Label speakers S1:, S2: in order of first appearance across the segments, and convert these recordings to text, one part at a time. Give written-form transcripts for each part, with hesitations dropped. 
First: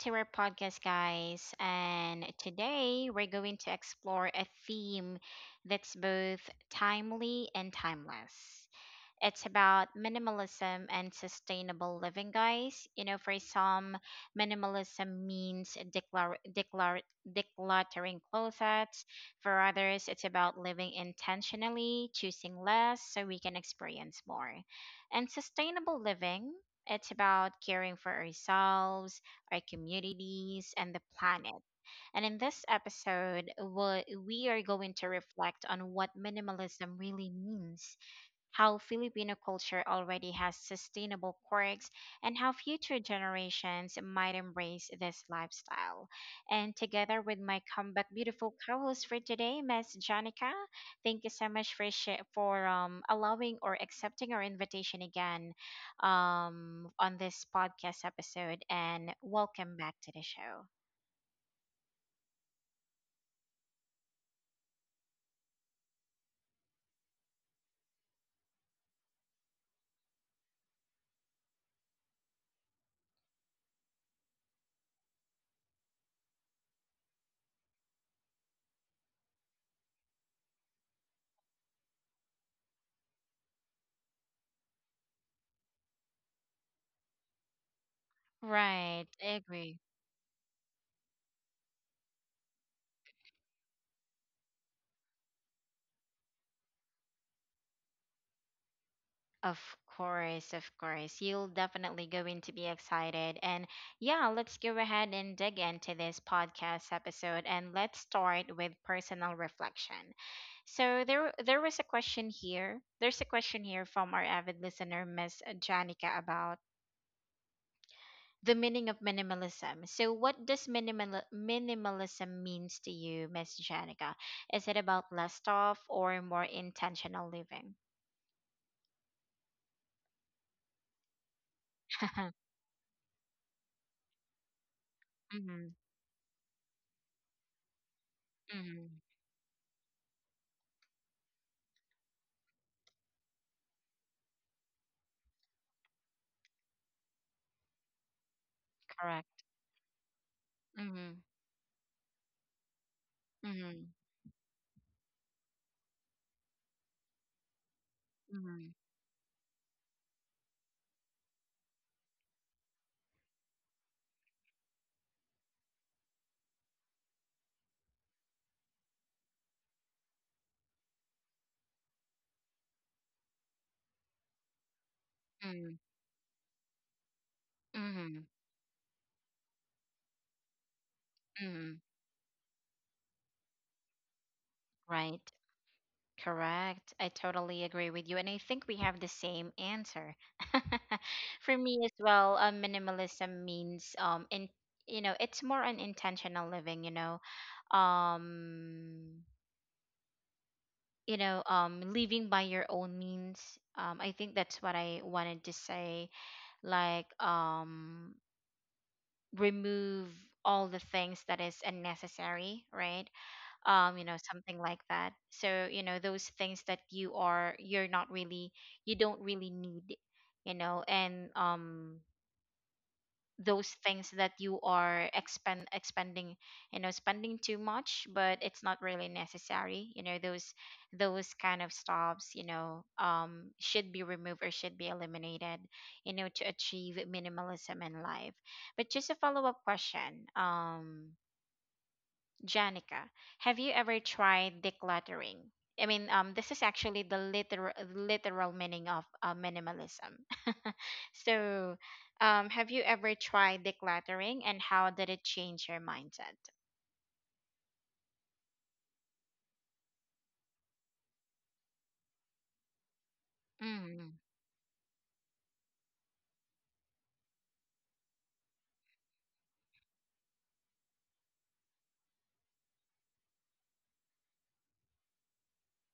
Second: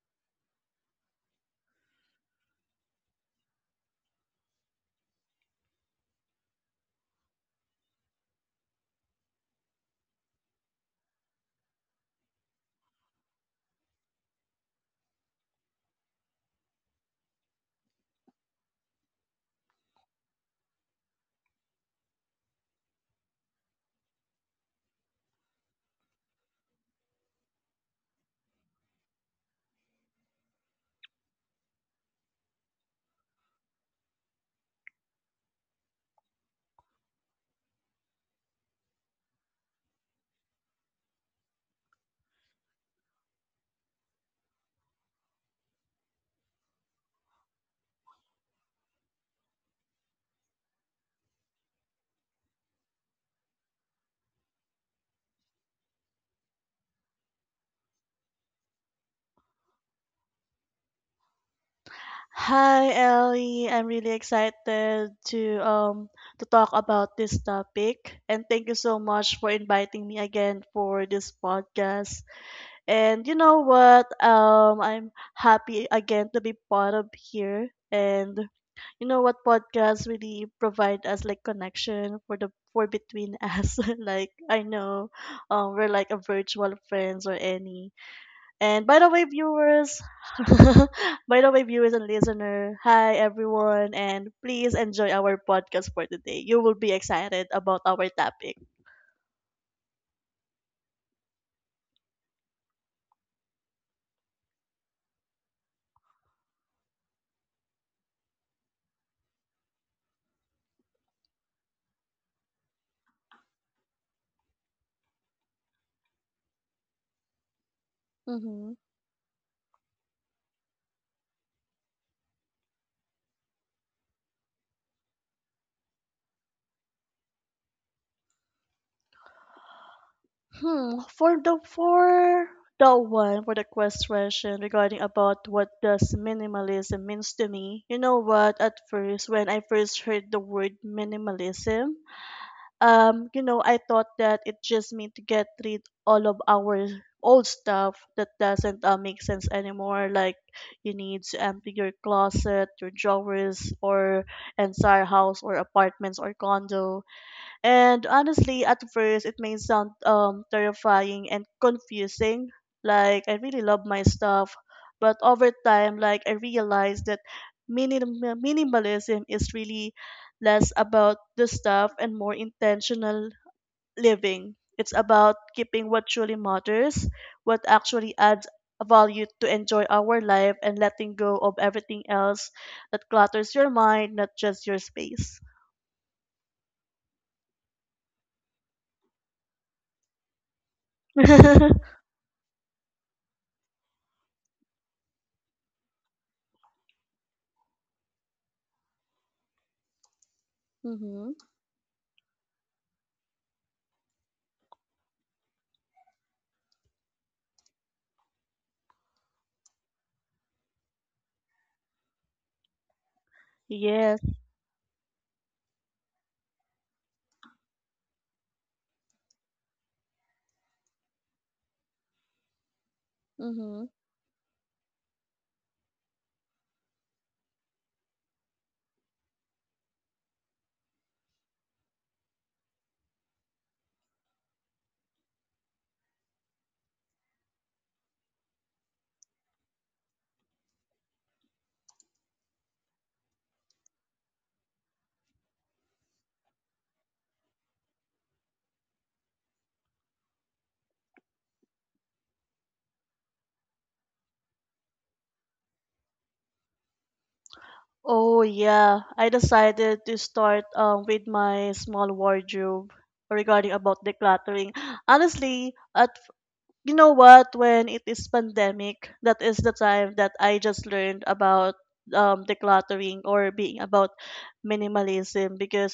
S1: to our podcast, guys. And today we're going to explore a theme that's both timely and timeless. It's about minimalism and sustainable living, guys. You know, for some, minimalism means decluttering closets. For others, it's about living intentionally, choosing less so we can experience more. And sustainable living, it's about caring for ourselves, our communities, and the planet. And in this episode, we are going to reflect on what minimalism really means, how Filipino culture already has sustainable quirks, and how future generations might embrace this lifestyle. And together with my comeback beautiful co-host for today, Miss Janica, thank you so much for allowing or accepting our invitation again, on this podcast episode, and welcome back to the show.
S2: Hi Ellie, I'm really excited to talk about this topic, and thank you so much for inviting me again for this podcast. And you know what? I'm happy again to be part of here. And you know what, podcasts really provide us like connection for the for between us. Like I know we're like a virtual friends or any. And by the
S1: Right,
S2: way,
S1: I agree.
S2: viewers, by the way, viewers and listener, hi everyone, and please enjoy our podcast for today. You will be excited about our topic.
S1: Of course, of course. You'll definitely going to be excited. And yeah, let's go ahead and dig into this podcast episode, and let's start with personal reflection. So there was a question here. There's a question here from our avid listener Miss Janica about the
S2: Mm-hmm.
S1: meaning of minimalism. So what does minimalism means to you, Miss Janica? Is it about less stuff or more intentional living?
S2: Hmm. For the one, for the question regarding about what
S1: Hmm,
S2: does minimalism means to me. You know what? At
S1: hmm.
S2: first, when I first heard the word minimalism, you know, I thought that it just meant to get rid all of our old stuff that doesn't make
S1: Correct.
S2: sense anymore. Like, you
S1: Mm-hmm.
S2: need to empty your closet, your drawers,
S1: Mm-hmm.
S2: or entire house or apartments or condo. And honestly,
S1: Mm-hmm.
S2: at first, it may sound terrifying and confusing. Like, I really love my stuff. But over time, like, I realized that minimalism is really less about the stuff and more intentional living. It's about keeping what truly matters, what actually
S1: Mm-hmm.
S2: adds value to enjoy our life, and letting go of
S1: Mm-hmm.
S2: everything else that clutters your mind, not just your
S1: Right.
S2: space.
S1: Correct. I totally agree with you. And I think we have the same answer. For me as well, minimalism means, in, you know, it's more an intentional living, you know. Um you
S2: Hmm.
S1: know, living by your own means. I think that's what I wanted to say. Like, remove all the things that is unnecessary, right? You know,
S2: Yes.
S1: something like that, so you know those things that you're not really, you don't really need, you know. And those
S2: Mm-hmm.
S1: things that you are expending, you know, spending too much but it's not really necessary, you know, those kind of stops, you know, should be removed or should be eliminated, you know, to achieve minimalism in life. But just a follow-up question, Janica, have you ever tried decluttering? I mean, this is actually the literal meaning of minimalism. So, have you ever tried decluttering, and how did it change your mindset?
S2: Oh yeah, I decided to start with my small wardrobe regarding about
S1: Mm,
S2: decluttering. Honestly, at, you know what, when it is pandemic, that is the time that I just learned about decluttering or being about minimalism, because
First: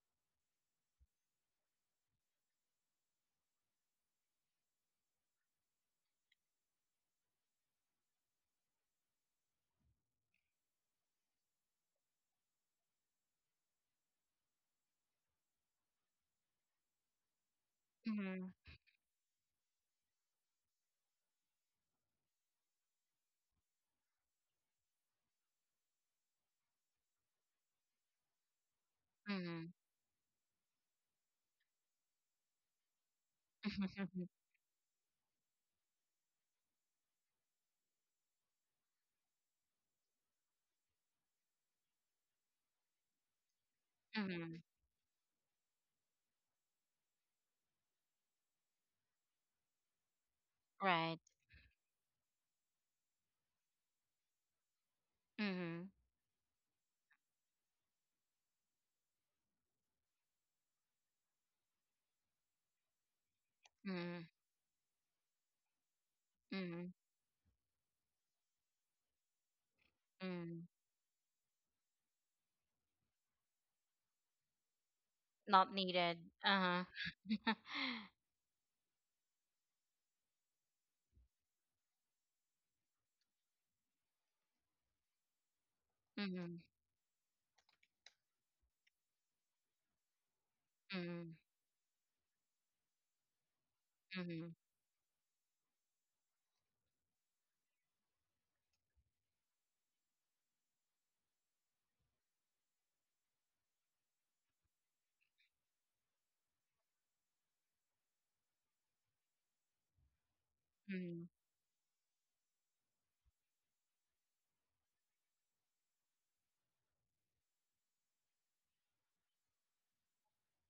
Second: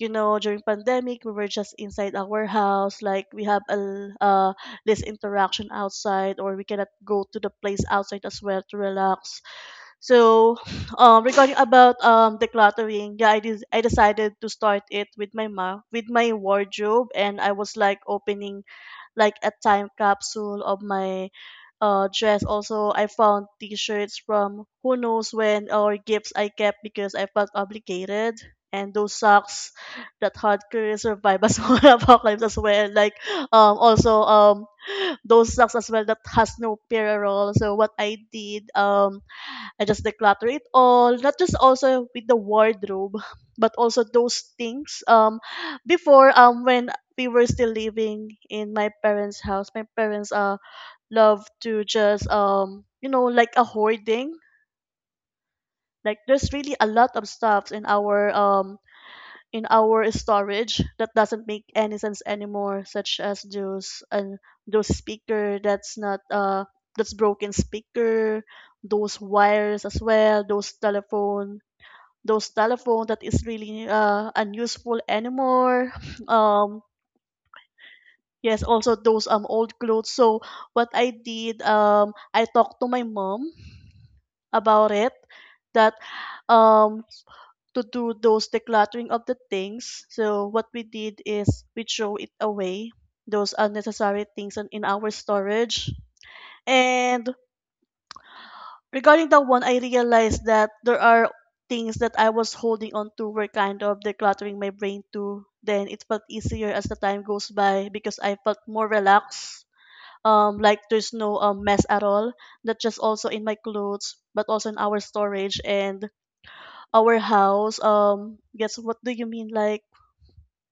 S2: you know, during pandemic we were just inside our house, like we have a less interaction outside, or we cannot go to the place outside as well to relax. So, regarding about decluttering, yeah, I decided to start it with my ma with my wardrobe, and I was like
S1: mm,
S2: opening like a time capsule of my dress. Also, I found T-shirts from who knows when, or gifts I kept because I felt obligated. And those
S1: mm.
S2: socks that hard career survive as well apocalypse as well. Like also those socks as well that has no parallel. So what I did, I just declutter it all, not just also with the wardrobe, but also those
S1: Mm.
S2: things. Before, when we were still living in my parents' house, my parents
S1: Right.
S2: love to just um, you know, like a hoarding.
S1: Mm,
S2: Like there's really a lot of stuff in our storage that doesn't make any sense anymore, such as those,
S1: mm,
S2: and those speaker that's not
S1: mm,
S2: that's broken speaker, those wires as well,
S1: mm.
S2: those telephone that is really unuseful
S1: Not
S2: anymore.
S1: needed.
S2: Um,
S1: Uh huh.
S2: yes, also those um, old clothes. So what I did, I talked to my mom about it, that
S1: Mm,
S2: um, to do those decluttering of the things. So what we did
S1: mm,
S2: is we throw it away, those unnecessary
S1: mm,
S2: things in our storage. And regarding that one, I realized that there are things that I was holding on to were kind of decluttering my brain too. Then it felt easier as the time goes by because I felt more relaxed. Like there's
S1: mm,
S2: no mess at all. Not just also in my clothes, but also in our storage and our house. Guess what do you mean? Like,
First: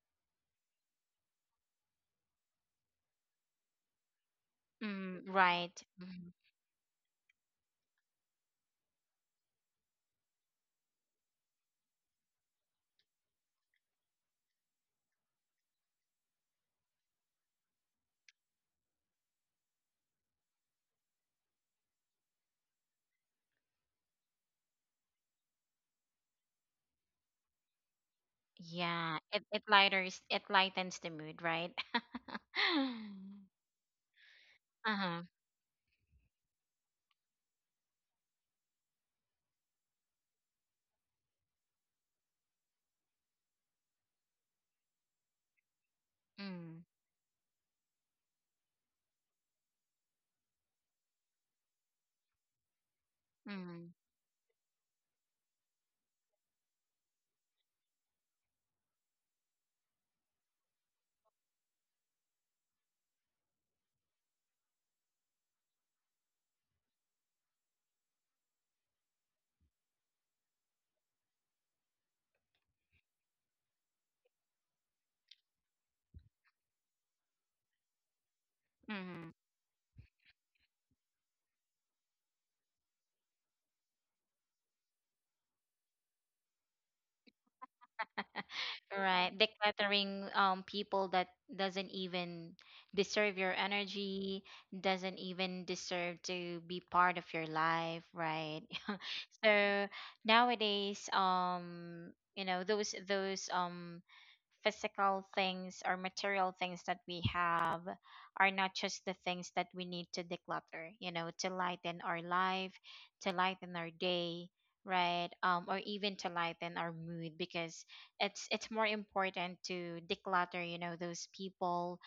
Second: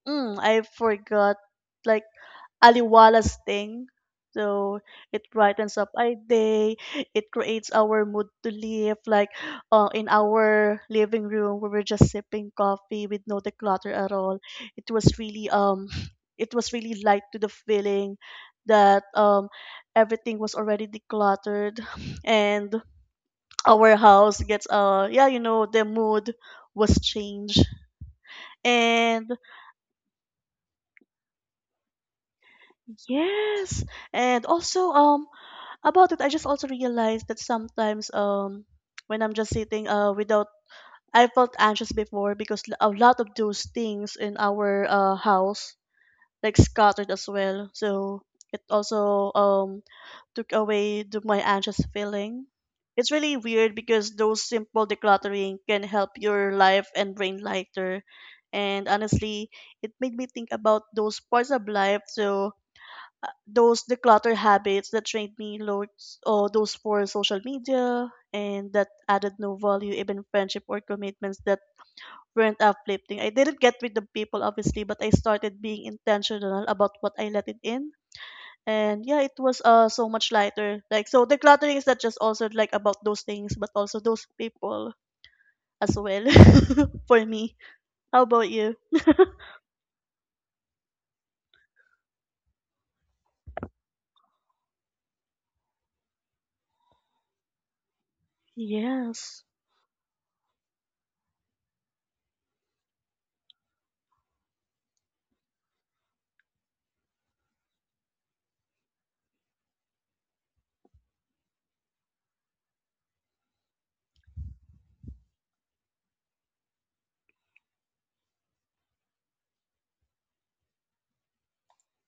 S2: mm, I forgot. Like aliwalas thing. So
S1: mm.
S2: it
S1: Right.
S2: brightens up our
S1: Mm-hmm.
S2: day. It creates our mood to live. Like in our living room, we were just sipping coffee with no declutter at all. It was really it was really light to the feeling that everything was already decluttered, and our house gets yeah, you know, the mood was changed.
S1: Yeah,
S2: And
S1: it lightens the mood, right?
S2: yes, and also
S1: uh huh.
S2: um, about it, I just also realized that sometimes um, when I'm just sitting uh, without, I felt anxious before because a lot of those things in our uh, house like
S1: Mm,
S2: scattered as well. So it also um, took away the, my anxious feeling. It's really weird
S1: mm,
S2: because those simple decluttering can help your life and brain lighter. And honestly, it made me think about those parts of life. So those declutter habits that drained me loads, or those for social media, and that added no value, even friendship or commitments that weren't uplifting. I didn't get with the people obviously, but I started being intentional about what I let it in. And yeah, it
S1: mm.
S2: was uh, so much lighter. Like, so decluttering is not just also like about those things, but also those people as well. For me, how about you?
S1: Right. Decluttering people that doesn't even deserve your energy, doesn't even deserve to be part of your life, right?
S2: Yes.
S1: So nowadays, you know, those, physical things or material things that we have are not just the things that we need to declutter, you know, to lighten our life, to lighten our day, right? Or even to lighten our mood, because it's more important to declutter, you know, those people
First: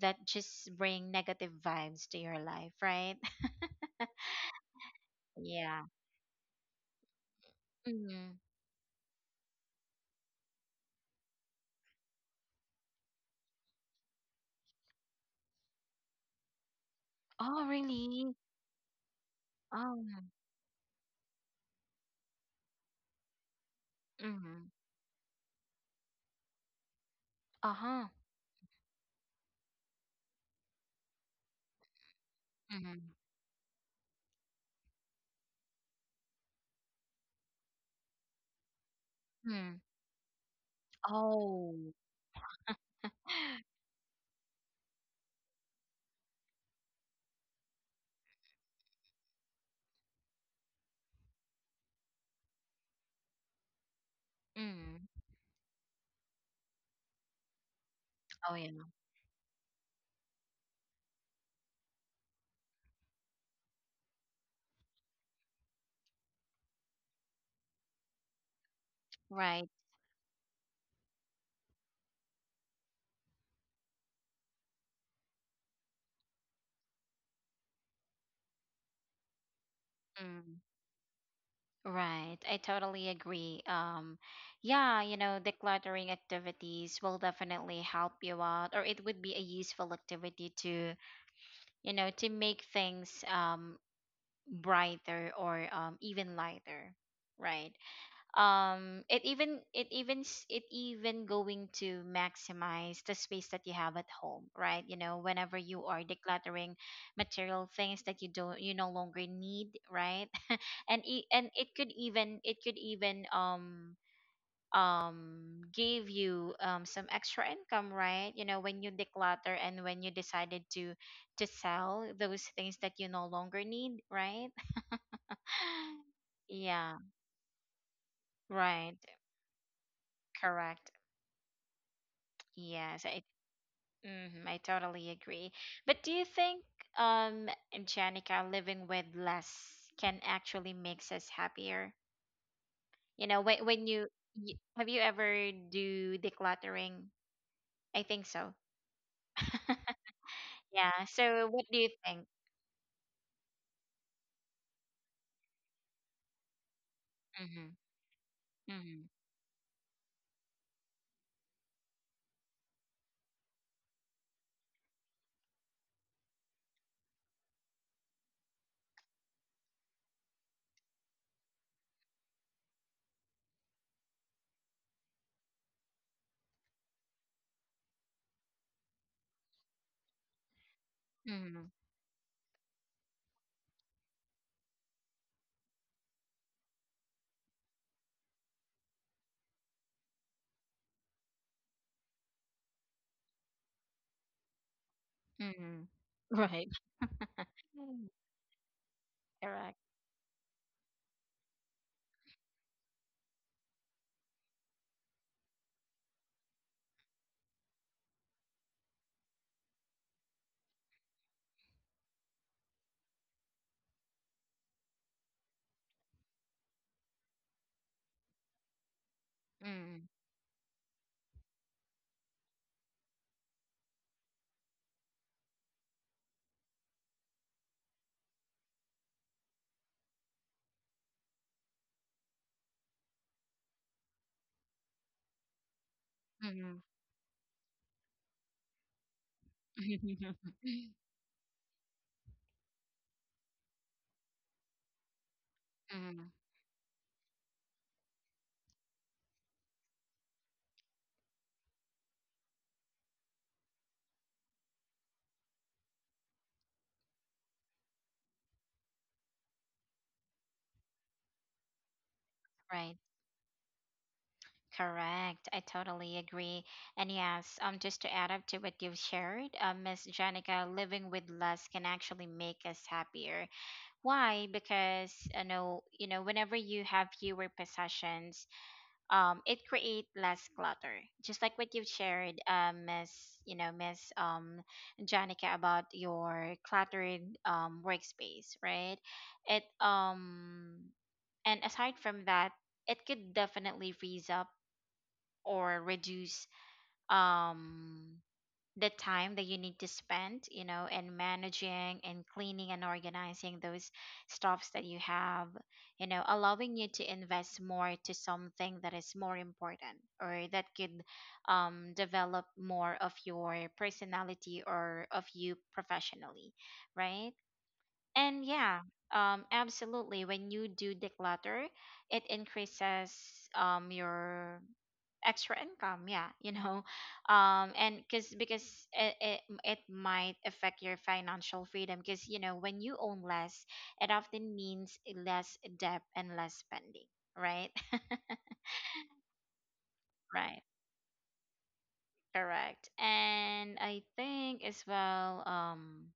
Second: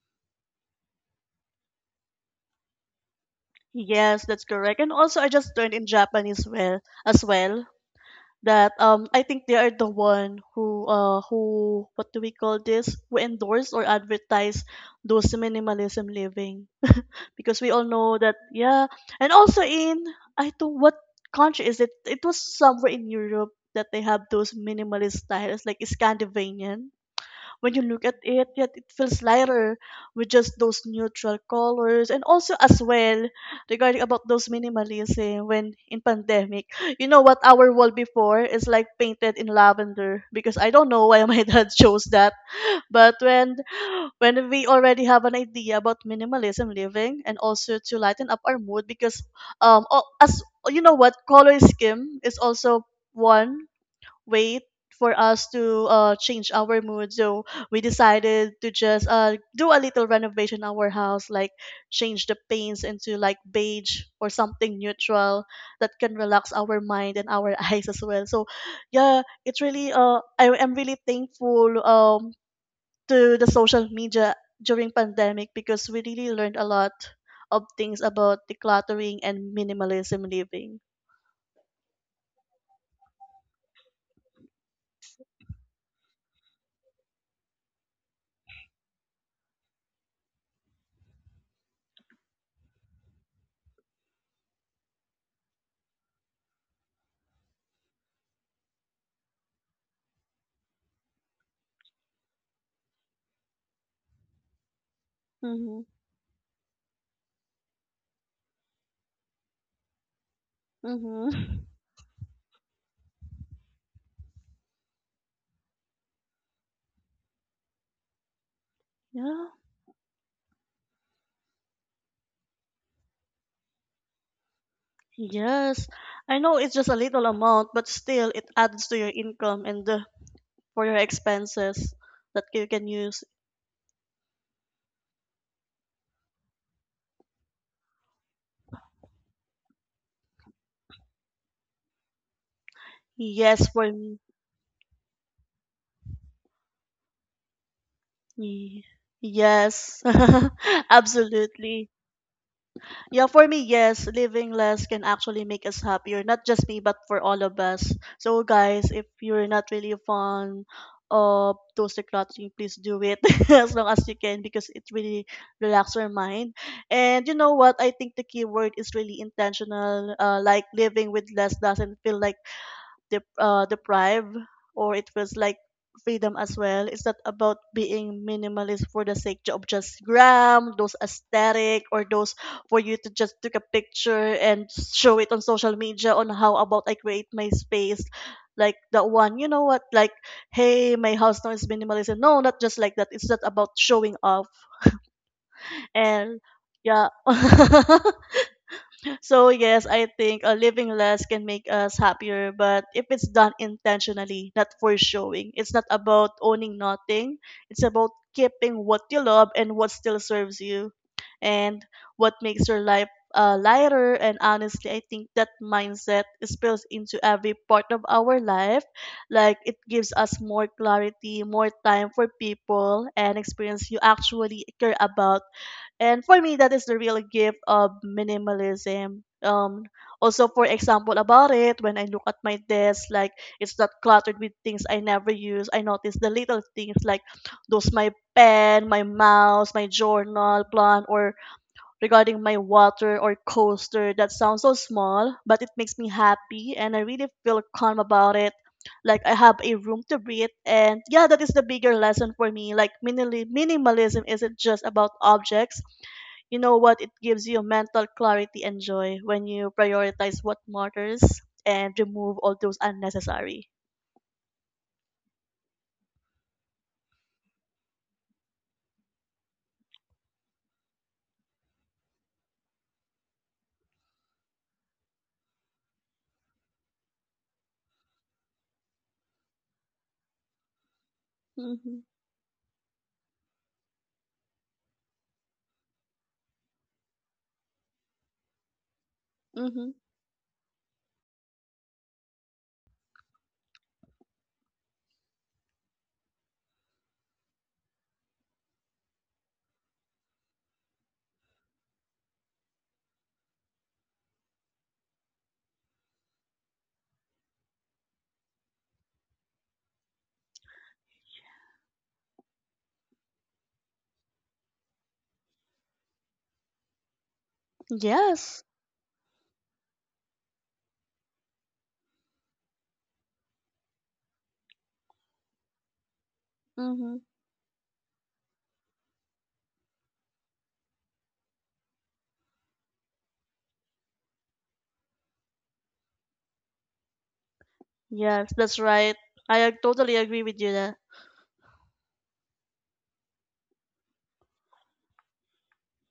S1: that just bring negative vibes to your life, right?
S2: Yes, that's correct. And also, I just learned
S1: Yeah.
S2: in Japanese well as well
S1: Mm-hmm.
S2: that um, I think they are the one who what do we call this, who endorse or advertise those minimalism living. Because
S1: Oh,
S2: we all know
S1: really?
S2: that, yeah. And also
S1: Oh.
S2: in, I don't what country is it, it was somewhere in Europe that they have those
S1: Mm-hmm.
S2: minimalist styles, like Scandinavian. When you
S1: Uh-huh.
S2: look at it, yet it feels lighter with just those neutral colors. And also as
S1: Mm-hmm.
S2: well, regarding about those minimalism when in pandemic, you know what, our wall before is like painted in
S1: Mm.
S2: lavender because I don't know why my dad
S1: Oh.
S2: chose that. But when we already have an idea about minimalism living, and also to lighten up our mood because um, as you know, what color scheme is also one, wait,
S1: Mm.
S2: for us to change our mood. So we
S1: Oh,
S2: decided
S1: yeah.
S2: to just do a little renovation in our house, like change the paints into like beige or something neutral that can relax our mind and our eyes as well. So yeah,
S1: Right.
S2: it's really I am really thankful um, to the social media during pandemic, because we really learned a lot of things about decluttering and minimalism
S1: Mm.
S2: living.
S1: Right. I totally agree. Yeah, you know, decluttering activities will definitely help you out, or it would be a useful activity to, you know, to make things brighter, or even lighter, right? It even, it even going to maximize the space that you have at home, right? You know, whenever you
S2: Mm-hmm.
S1: are decluttering material things that you no longer need, right? And
S2: Mm-hmm.
S1: it could even, give you some extra income, right? You know, when you
S2: Yeah.
S1: declutter and when you decided to sell those things that you no longer need, right?
S2: Yes, I know it's just
S1: Yeah,
S2: a little amount, but still it adds
S1: right.
S2: to your income and for
S1: Correct.
S2: your expenses that you can
S1: Yes,
S2: use.
S1: I totally agree. But do you think, um Janica, living with less can actually makes us happier? You know, when
S2: Yes,
S1: when
S2: for
S1: you, have you ever do decluttering? I think so.
S2: me. Yes,
S1: Yeah. So what do you
S2: absolutely.
S1: think?
S2: Yeah, for me, yes, living less can actually make us happier, not just me, but for all of
S1: Mhm.
S2: us. So, guys, if
S1: Mhm.
S2: you're not really fond of those decluttering, please do it as long as you can, because it really relaxes your mind. And you know what? I think the key word is really intentional. Like living with less doesn't feel like deprived, or it feels like freedom as well. It's not about being minimalist for the sake of just gram, those
S1: Mhm.
S2: aesthetic, or those for you to just take a picture and show it on social media on how about I create my space. Like the one, you know what? Like, hey, my house now is minimalist. No, not just like that. It's not about showing off.
S1: Mhm.
S2: And
S1: Right.
S2: yeah,
S1: Mm.
S2: so
S1: Correct.
S2: yes, I think living less can make us happier, but if it's done intentionally, not for showing, it's not about owning nothing. It's about keeping what you love and what still serves you, and what makes your life lighter. And honestly, I think that mindset spills into every part of our life. Like it
S1: Mm,
S2: gives us more clarity, more time for people, and experience you actually care about. And for me, that is the real gift of minimalism. Also, for example, about it, when I look at my desk, like it's not cluttered with things I never use. I notice the little
S1: mm,
S2: things, like those my pen, my mouse, my journal, plan, or regarding my water or coaster, that sounds so small, but it makes me
S1: mm.
S2: happy and I really feel calm about it. Like I have a room to breathe, and yeah, that is the bigger lesson for me. Like minimalism isn't just about objects. You know what? It gives you mental clarity and joy when you prioritize what matters and remove all those
S1: Right.
S2: unnecessary.
S1: Correct. I totally agree. And yes, just to add up to what you've shared, Miss Janica, living with less can actually make us happier. Why? Because, whenever you have fewer possessions, it creates less clutter. Just like what you've
S2: Mhm.
S1: shared, Miss, you know, Miss, Janica, about your cluttered workspace, right? It
S2: Mhm.
S1: And aside from that, it could definitely frees up or reduce um the time that you need to spend, you know, and managing and cleaning and organizing those stuffs that you have, you know, allowing you to invest more to something that is more important, or that could, develop more of your personality or of you professionally, right? And
S2: Yes.
S1: yeah, absolutely, when you do declutter it increases, your extra income, yeah. you know
S2: Mhm.
S1: and Because it might affect your financial freedom, because you know, when you own less, it often means less debt and less spending, right?
S2: Yes, that's right. Totally agree
S1: Right.
S2: with you there.
S1: Correct. And I think as well,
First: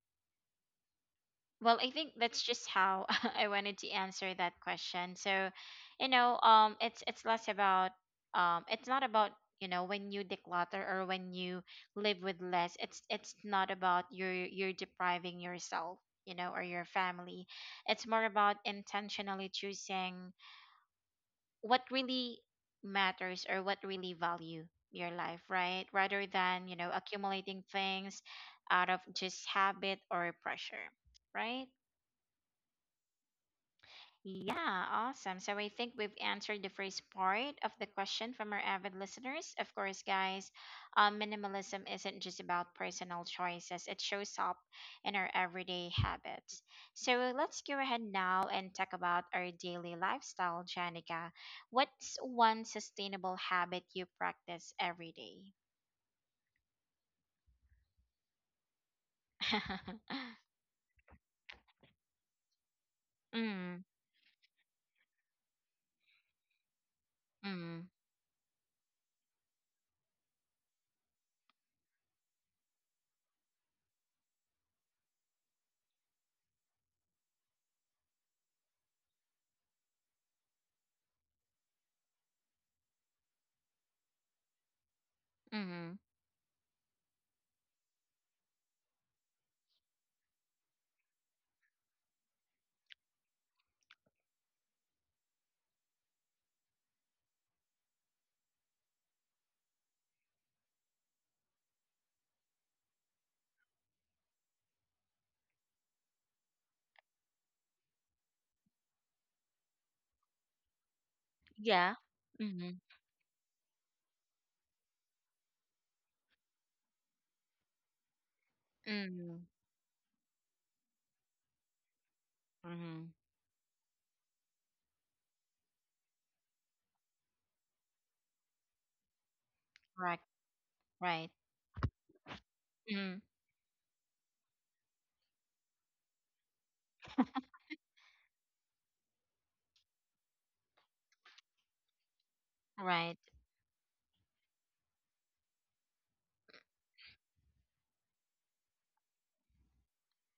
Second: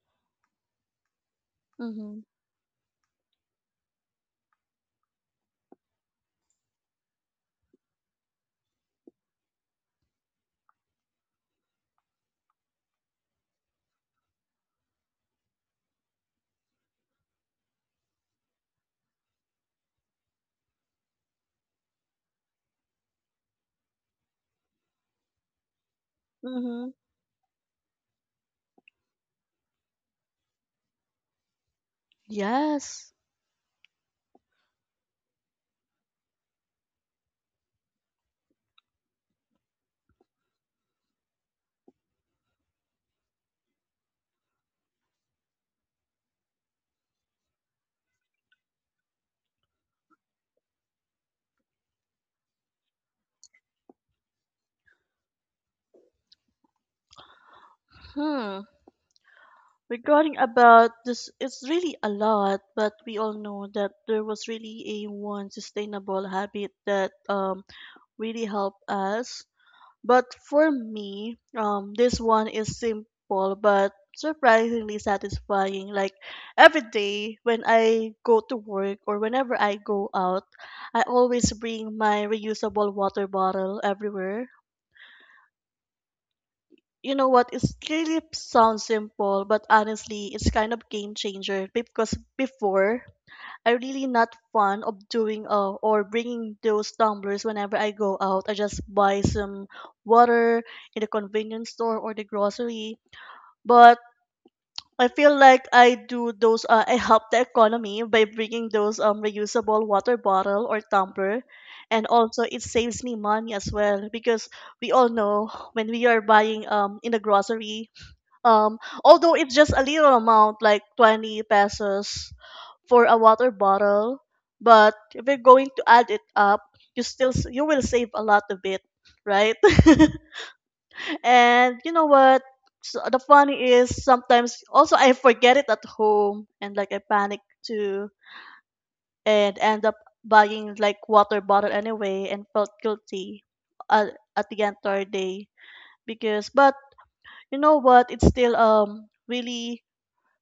S1: well, I think
S2: Mhm.
S1: that's just how I wanted to answer that question. So, you know, it's less about, it's not about, you know, when you declutter or when you live with less. It's not about you're depriving yourself, you know, or your family. It's more about intentionally choosing what really matters, or what really value your life, right? Rather than, you know,
S2: Mhm.
S1: accumulating things out of just habit or pressure, right?
S2: Yes.
S1: Yeah, awesome. So I think we've answered the first part of the question from our avid listeners. Of course, guys, minimalism isn't just about personal choices, it shows up in our everyday habits. So let's go ahead now and talk about our daily lifestyle, Janica. What's one sustainable habit you practice every day?
S2: Hmm. Regarding about this, it's really a lot, but we all know
S1: Mm,
S2: that there was really a one sustainable habit that um,
S1: mm,
S2: really helped us. But for me, this one is simple but surprisingly satisfying. Like every day when I go to work or whenever I go out, I always bring my reusable water bottle everywhere.
S1: mm,
S2: You know what? It really sounds simple, but honestly it's kind of game changer because before I really not fond of doing or bringing those tumblers whenever I go out. I just buy some water in the convenience store or the grocery, but I feel like I do those I help the economy by bringing those reusable water bottle or tumbler.
S1: yeah.
S2: And also it
S1: Mm,
S2: saves me money as well because we all know when we are buying in the grocery, um, although
S1: mm,
S2: it's just a little amount, like 20 pesos for a
S1: mm,
S2: water bottle, but if you're going to add it up, you you will save a lot of it, right?
S1: right, right.
S2: and you know what? So the
S1: Mm.
S2: funny is sometimes also I forget it at home and like I panic too and end up buying like water bottle anyway and felt
S1: Right.
S2: guilty at, at the entire day because, but you know what? It's still really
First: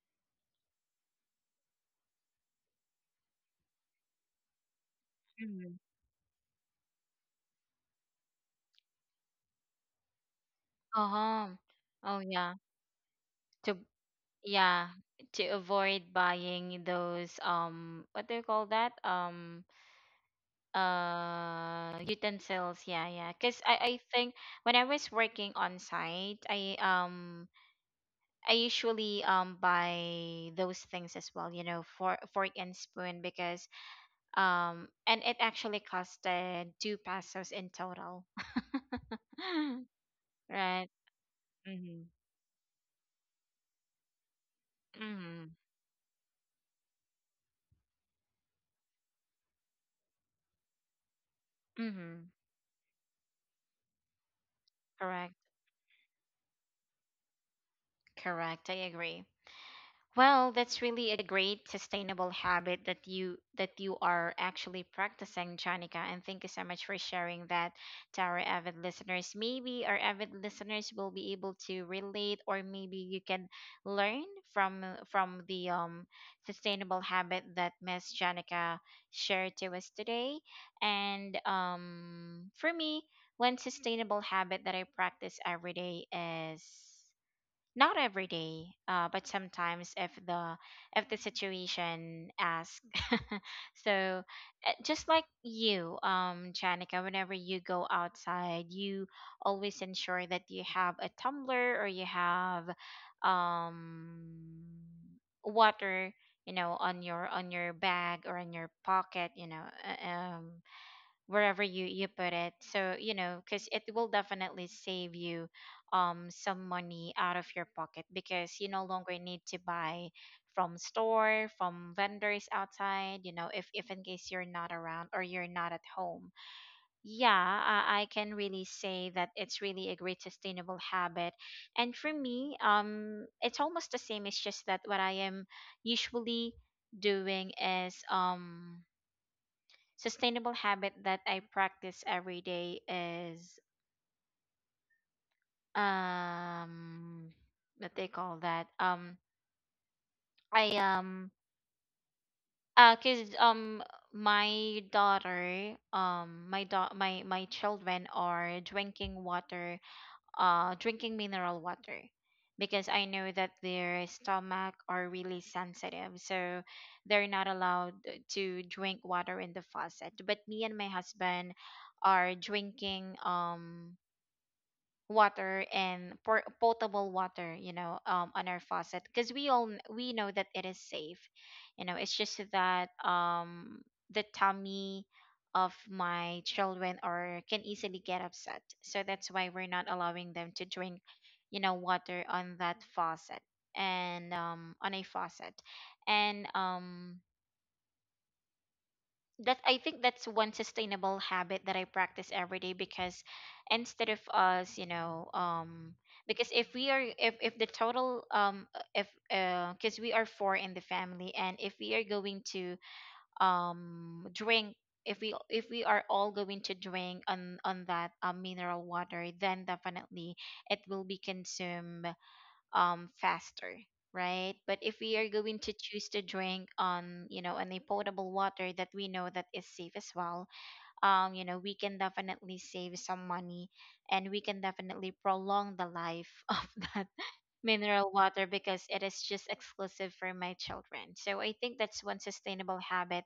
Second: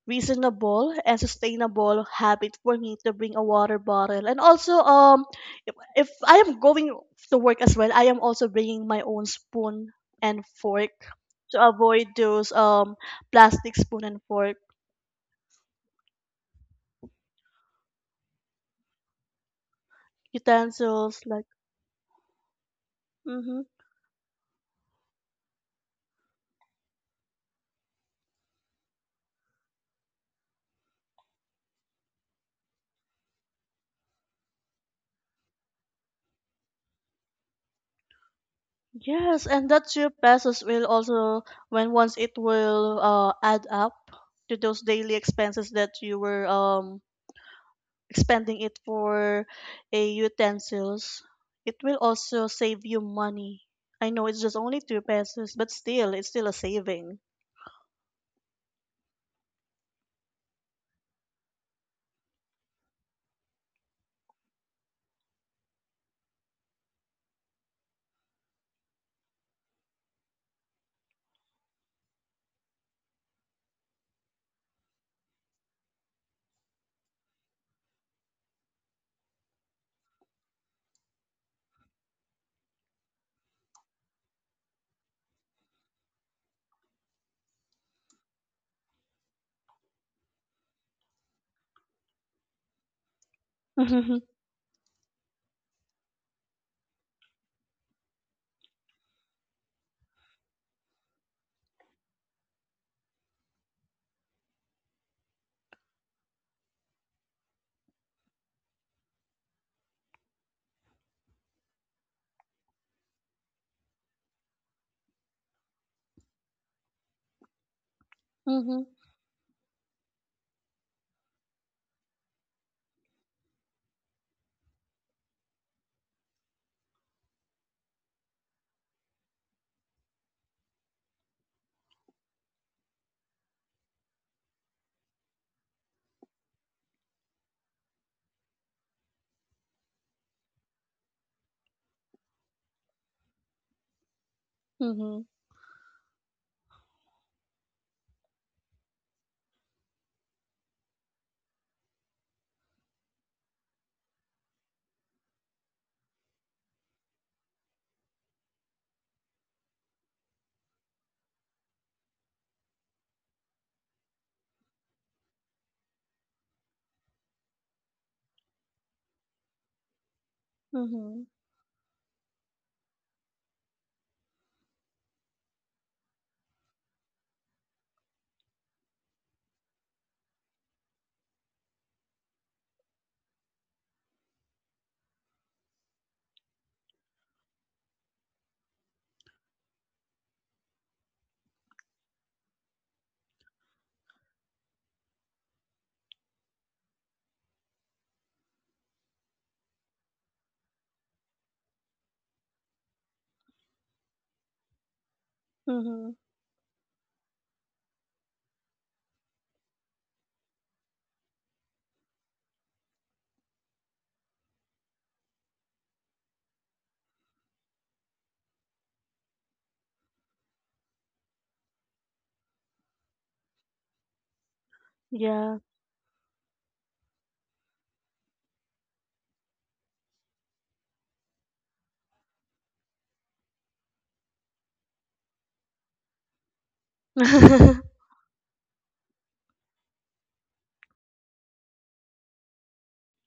S2: reasonable and sustainable habit for me to bring a water bottle. And also if,
S1: Mhm.
S2: if I am going to work as well, I am also bringing my own spoon and fork
S1: Uh-huh.
S2: to avoid
S1: Oh,
S2: those
S1: yeah.
S2: plastic
S1: To
S2: spoon and fork
S1: yeah, to avoid buying those, what do you call that?
S2: utensils like
S1: Utensils. Yeah, yeah.
S2: mm-hmm.
S1: 'Cause I think when I was working on site, I usually buy those things as well, you know, for fork and spoon. Because um and it actually costed 2 pesos in total.
S2: Yes, and that 2 pesos will
S1: Right.
S2: also, when
S1: Mhm.
S2: once it will add up to those daily
S1: Mhm.
S2: expenses that you were expanding it for a utensils, it will
S1: Mhm.
S2: also save you money. I know it's just only two
S1: Correct.
S2: pesos, but still, it's still a saving.
S1: Correct, I agree. Well, that's really a great sustainable habit that you are actually practicing, Janica. And thank you so much for sharing that to our avid listeners. Maybe our avid listeners will be able to relate, or maybe you can learn from from the sustainable habit that Miss Janica shared to us today. And, for me, one sustainable habit that I practice every day is— not every day, but sometimes if the, if the situation asks. So,
S2: Mhm.
S1: just like you, Janica, whenever you go outside, you always ensure that you have a tumbler or you have um water, you know, on your, on your bag or in your pocket, you know, wherever you put it, so you know, because it will definitely save you some money out of your pocket, because you no
S2: Mhm.
S1: longer need to buy from store, from vendors outside, you know, if in case you're not around or you're not at home. Yeah, I can really say that it's really a great sustainable habit. And for me, it's almost the same, it's just that what I am usually doing is, sustainable habit that I practice every day is,
S2: Mhm.
S1: um what they call that. I because my daughter, my my children are drinking water, drinking mineral water, because I know that their stomach are really sensitive, so they're not allowed to drink water in the faucet, but me and my
S2: Mhm.
S1: husband are drinking water and potable water, you know, on our faucet because we all we know that it is safe. You know, it's just that the tummy of my children or can easily get upset, so that's why we're not allowing them to drink, you know, water on that faucet. And on a faucet, and that I think that's one sustainable habit that I practice every day, because instead of us, you know,
S2: Mhm.
S1: because if the total if because we are four in the family and if we are going to drink, if we are all going to drink on that mineral water, then definitely it will be consumed faster, right? But if we are going
S2: Yeah.
S1: to choose to drink on, you know, on a potable water that we know that is safe as well, you know, we can definitely save some money and we can definitely prolong the life of that mineral water because it is just exclusive for my children. So I think that's one sustainable habit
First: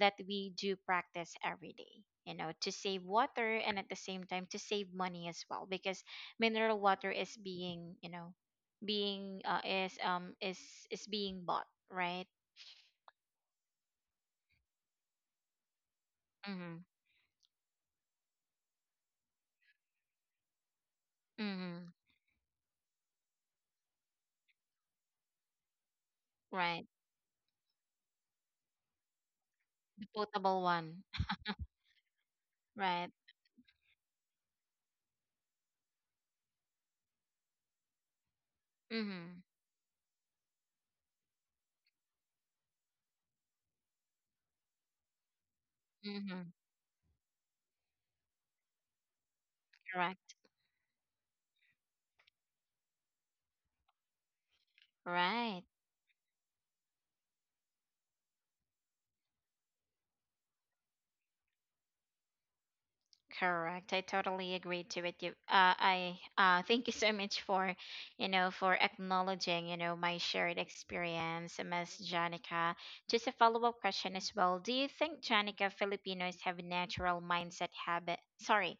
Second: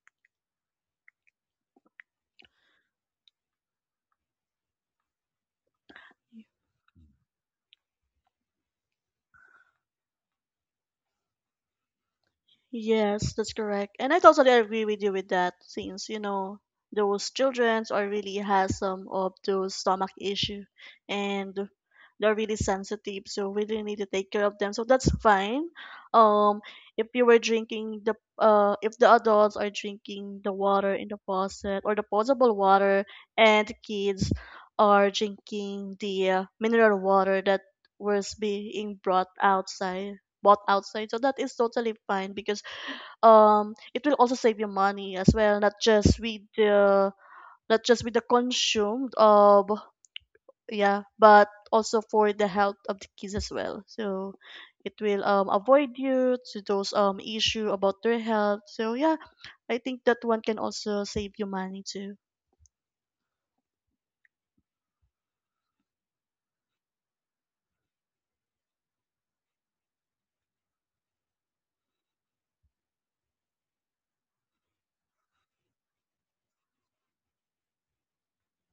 S1: that we do practice every day, you know, to save water and at the same time to save money as well, because mineral water is being, you know, being is being bought, right?
S2: Yes, that's correct. And I totally agree with you with that, since, you know,
S1: Mhm.
S2: those children are really has some of those stomach issue, and
S1: Mhm.
S2: they're really sensitive, so we really need to take care of them. So that's fine. Um,
S1: Right.
S2: if you were drinking the if the adults are
S1: The
S2: drinking the
S1: potable
S2: water
S1: one.
S2: in the faucet or the potable
S1: Right.
S2: water, and the kids are drinking the mineral water that was being brought
S1: Mhm.
S2: outside, bought outside, so that is totally fine because it will also save you money as well, not just with
S1: Mhm.
S2: the not just with the consumed uh,
S1: Correct.
S2: yeah, but also for the health of the kids as well. So it will
S1: Right.
S2: avoid you to those issue about their health. So yeah, I think that one can also save you money too.
S1: Correct, I totally agree to it. I thank you so much for, you know, for acknowledging, you know, my shared experience, Miss Janica. Just a follow-up question as well. Do you think Janica Filipinos have natural mindset habit? Sorry,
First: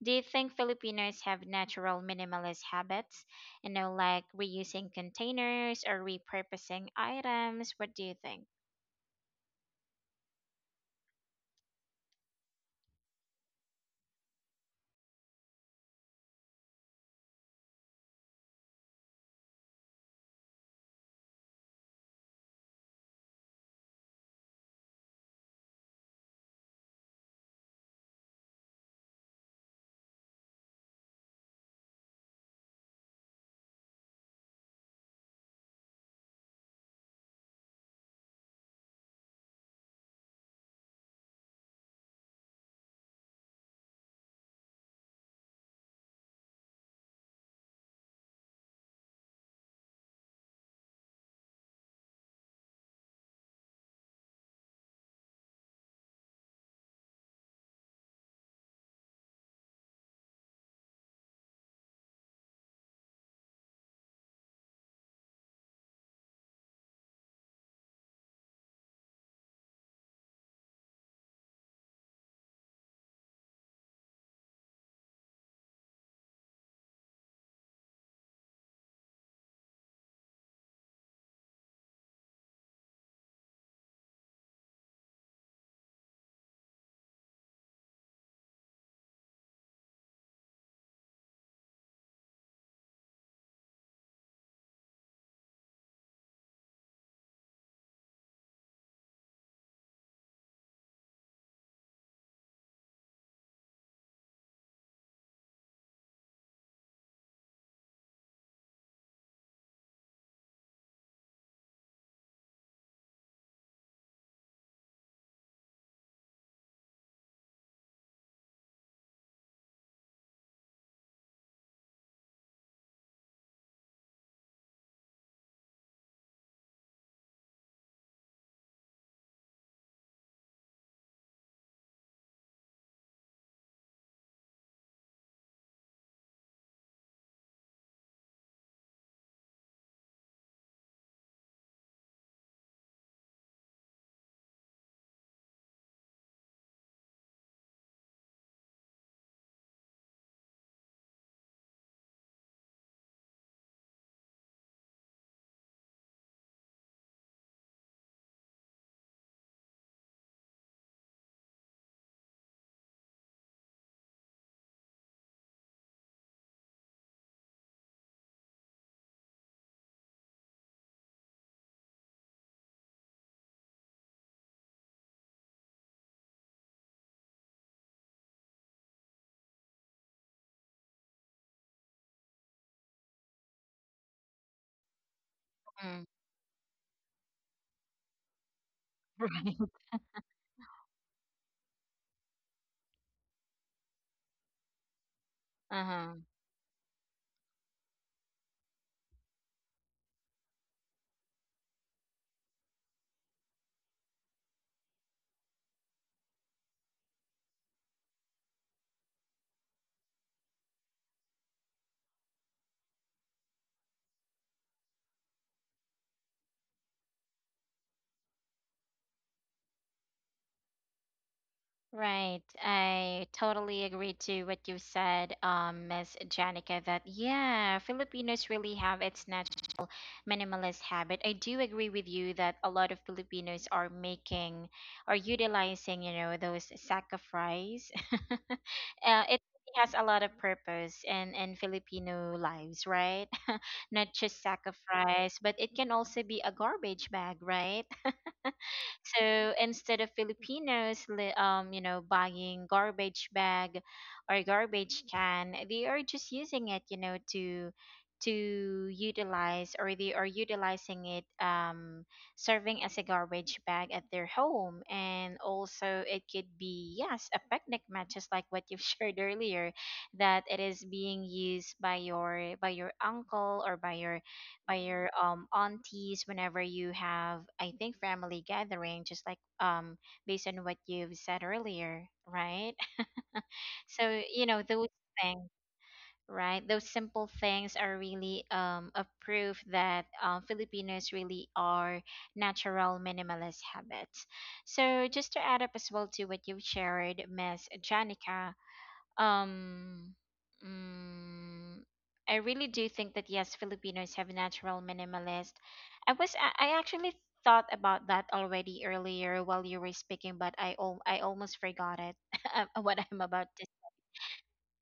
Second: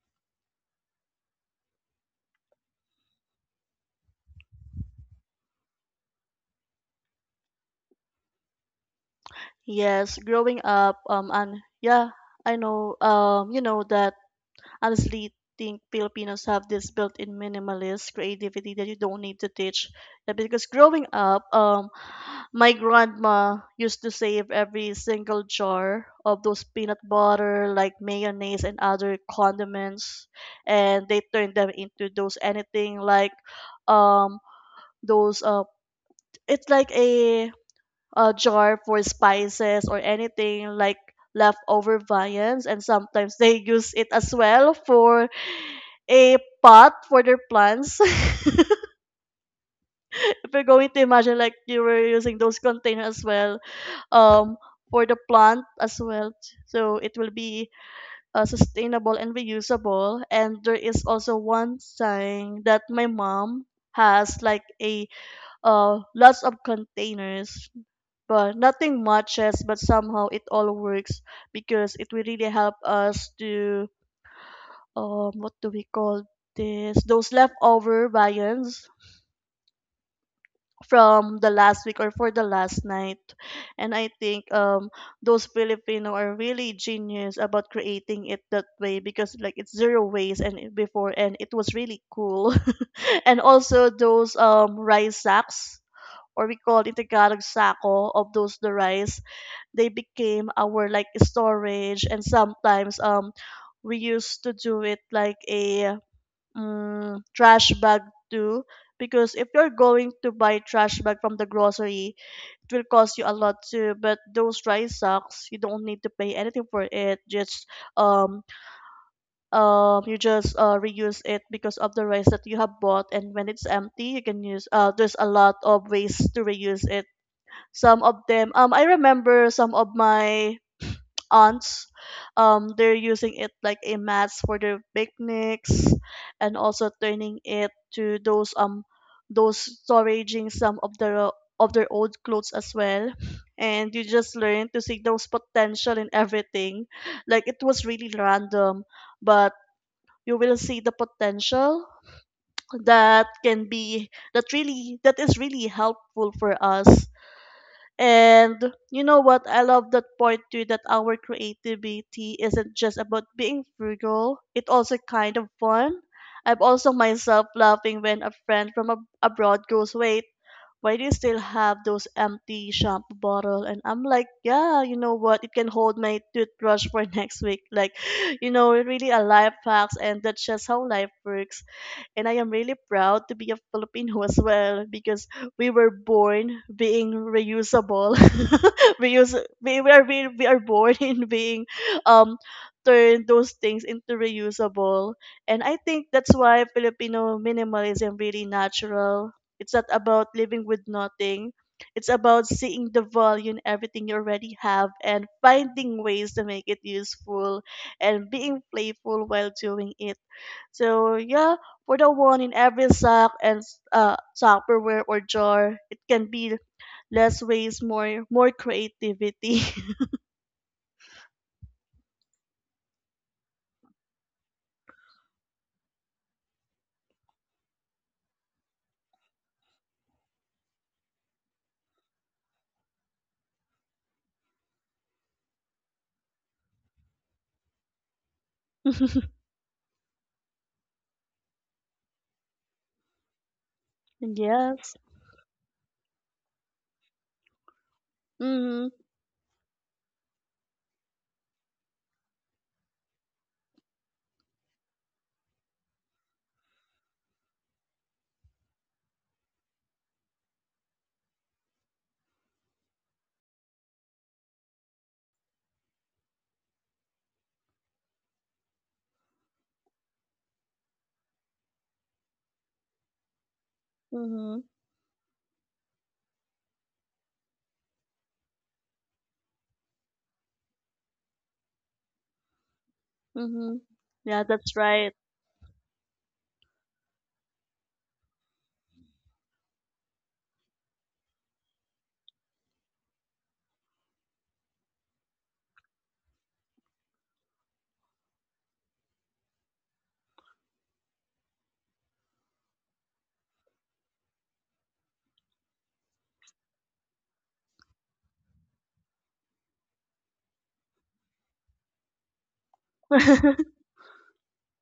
S1: do you think Filipinos have natural minimalist habits? You know, like reusing containers or repurposing items. What do you think?
S2: Yes, growing up, and yeah, I know, you know that honestly think Filipinos have this built-in minimalist creativity that you don't need to teach. Yeah, because growing up, my grandma used to save every single jar of those peanut butter, like mayonnaise and other condiments, and they turned them into those anything like, um, those it's like a jar for spices or anything like leftover viands, and sometimes they use it as well for a pot for their plants. if you're going to imagine, like you were using those containers as well, um, for the plant as well. So it will be sustainable and reusable. And there is also one sign that my mom has like a lots of containers, but nothing matches, but somehow it all works because it will really help us to what do we call this, those leftover viands from the last week or for the last night. And I think those Filipino are really genius about creating it that way, because like it's zero waste, and before and it was really cool. and also those rice sacks, or we call it the Tagalog sako of those the rice, they became our like storage. And sometimes we used to do it like a trash bag too, because if you're going to buy trash bag from the grocery, it will cost you a lot too. But those dry socks, you don't need to pay anything for it, just um you just reuse it because of the rice that you have bought, and when it's empty you can use uh, there's a lot of ways to reuse it. Some of them, I remember some of my aunts, they're using it like a mats for their picnics, and also turning it to those storaging some of their old clothes as well. And you just learn to see those potential in everything, like it was really random, but you will see the potential that can be, that really, that is really helpful for us. And you know what? I love that point too, that our creativity isn't just about being frugal, it also kind of fun. I'm also myself laughing when a friend from abroad goes, "Wait, why do you still have those empty shampoo bottle?" And I'm like, "Yeah, you know what? It can hold my toothbrush for next week." Like, you know, really a life hacks, and that's just how life works. And I am really proud to be a Filipino as well, because we were
S1: Mm.
S2: born being reusable. Reuse, we, we, are, we, we are born in being um turn those things into reusable. And I think
S1: Right. Uh.
S2: that's why Filipino minimalism really natural. It's not about living with nothing. It's about seeing the value in everything you already have and finding ways to make it useful and being playful while doing it. So yeah, for the one in every sack and Tupperware or jar, it can be less waste, more creativity.
S1: Right, I totally agree to what you said, Miss Janica, that yeah, Filipinos really have its natural minimalist habit. I do agree with you that a lot of Filipinos are making or utilizing, you know, those sack of sacrifice. Uh, it has a lot of purpose in Filipino lives, right? Not just sack of
S2: yes.
S1: sacrifice, but it can also be a garbage bag, right?
S2: Mhm.
S1: So instead of Filipinos, you know, buying garbage bag or garbage can, they are just using it, you know, to utilize, or they are utilizing it, serving as a garbage bag at their home. And also it could be, yes, a picnic mat, just like what you've shared earlier, that it is being used by your uncle or by your
S2: Mhm.
S1: aunties whenever you have, I think, family gathering, just like based on what you've said earlier, right?
S2: Mhm.
S1: So,
S2: Yeah,
S1: you know,
S2: that's
S1: those
S2: right.
S1: things, right? Those simple things are really a proof that Filipinos really are natural minimalist habits. So, just to add up as well to what you've shared, Miss Janica, um, mm, I really do think that yes, Filipinos have natural minimalist. I was I actually thought about that already earlier while you were speaking, but I almost forgot it what I'm about to.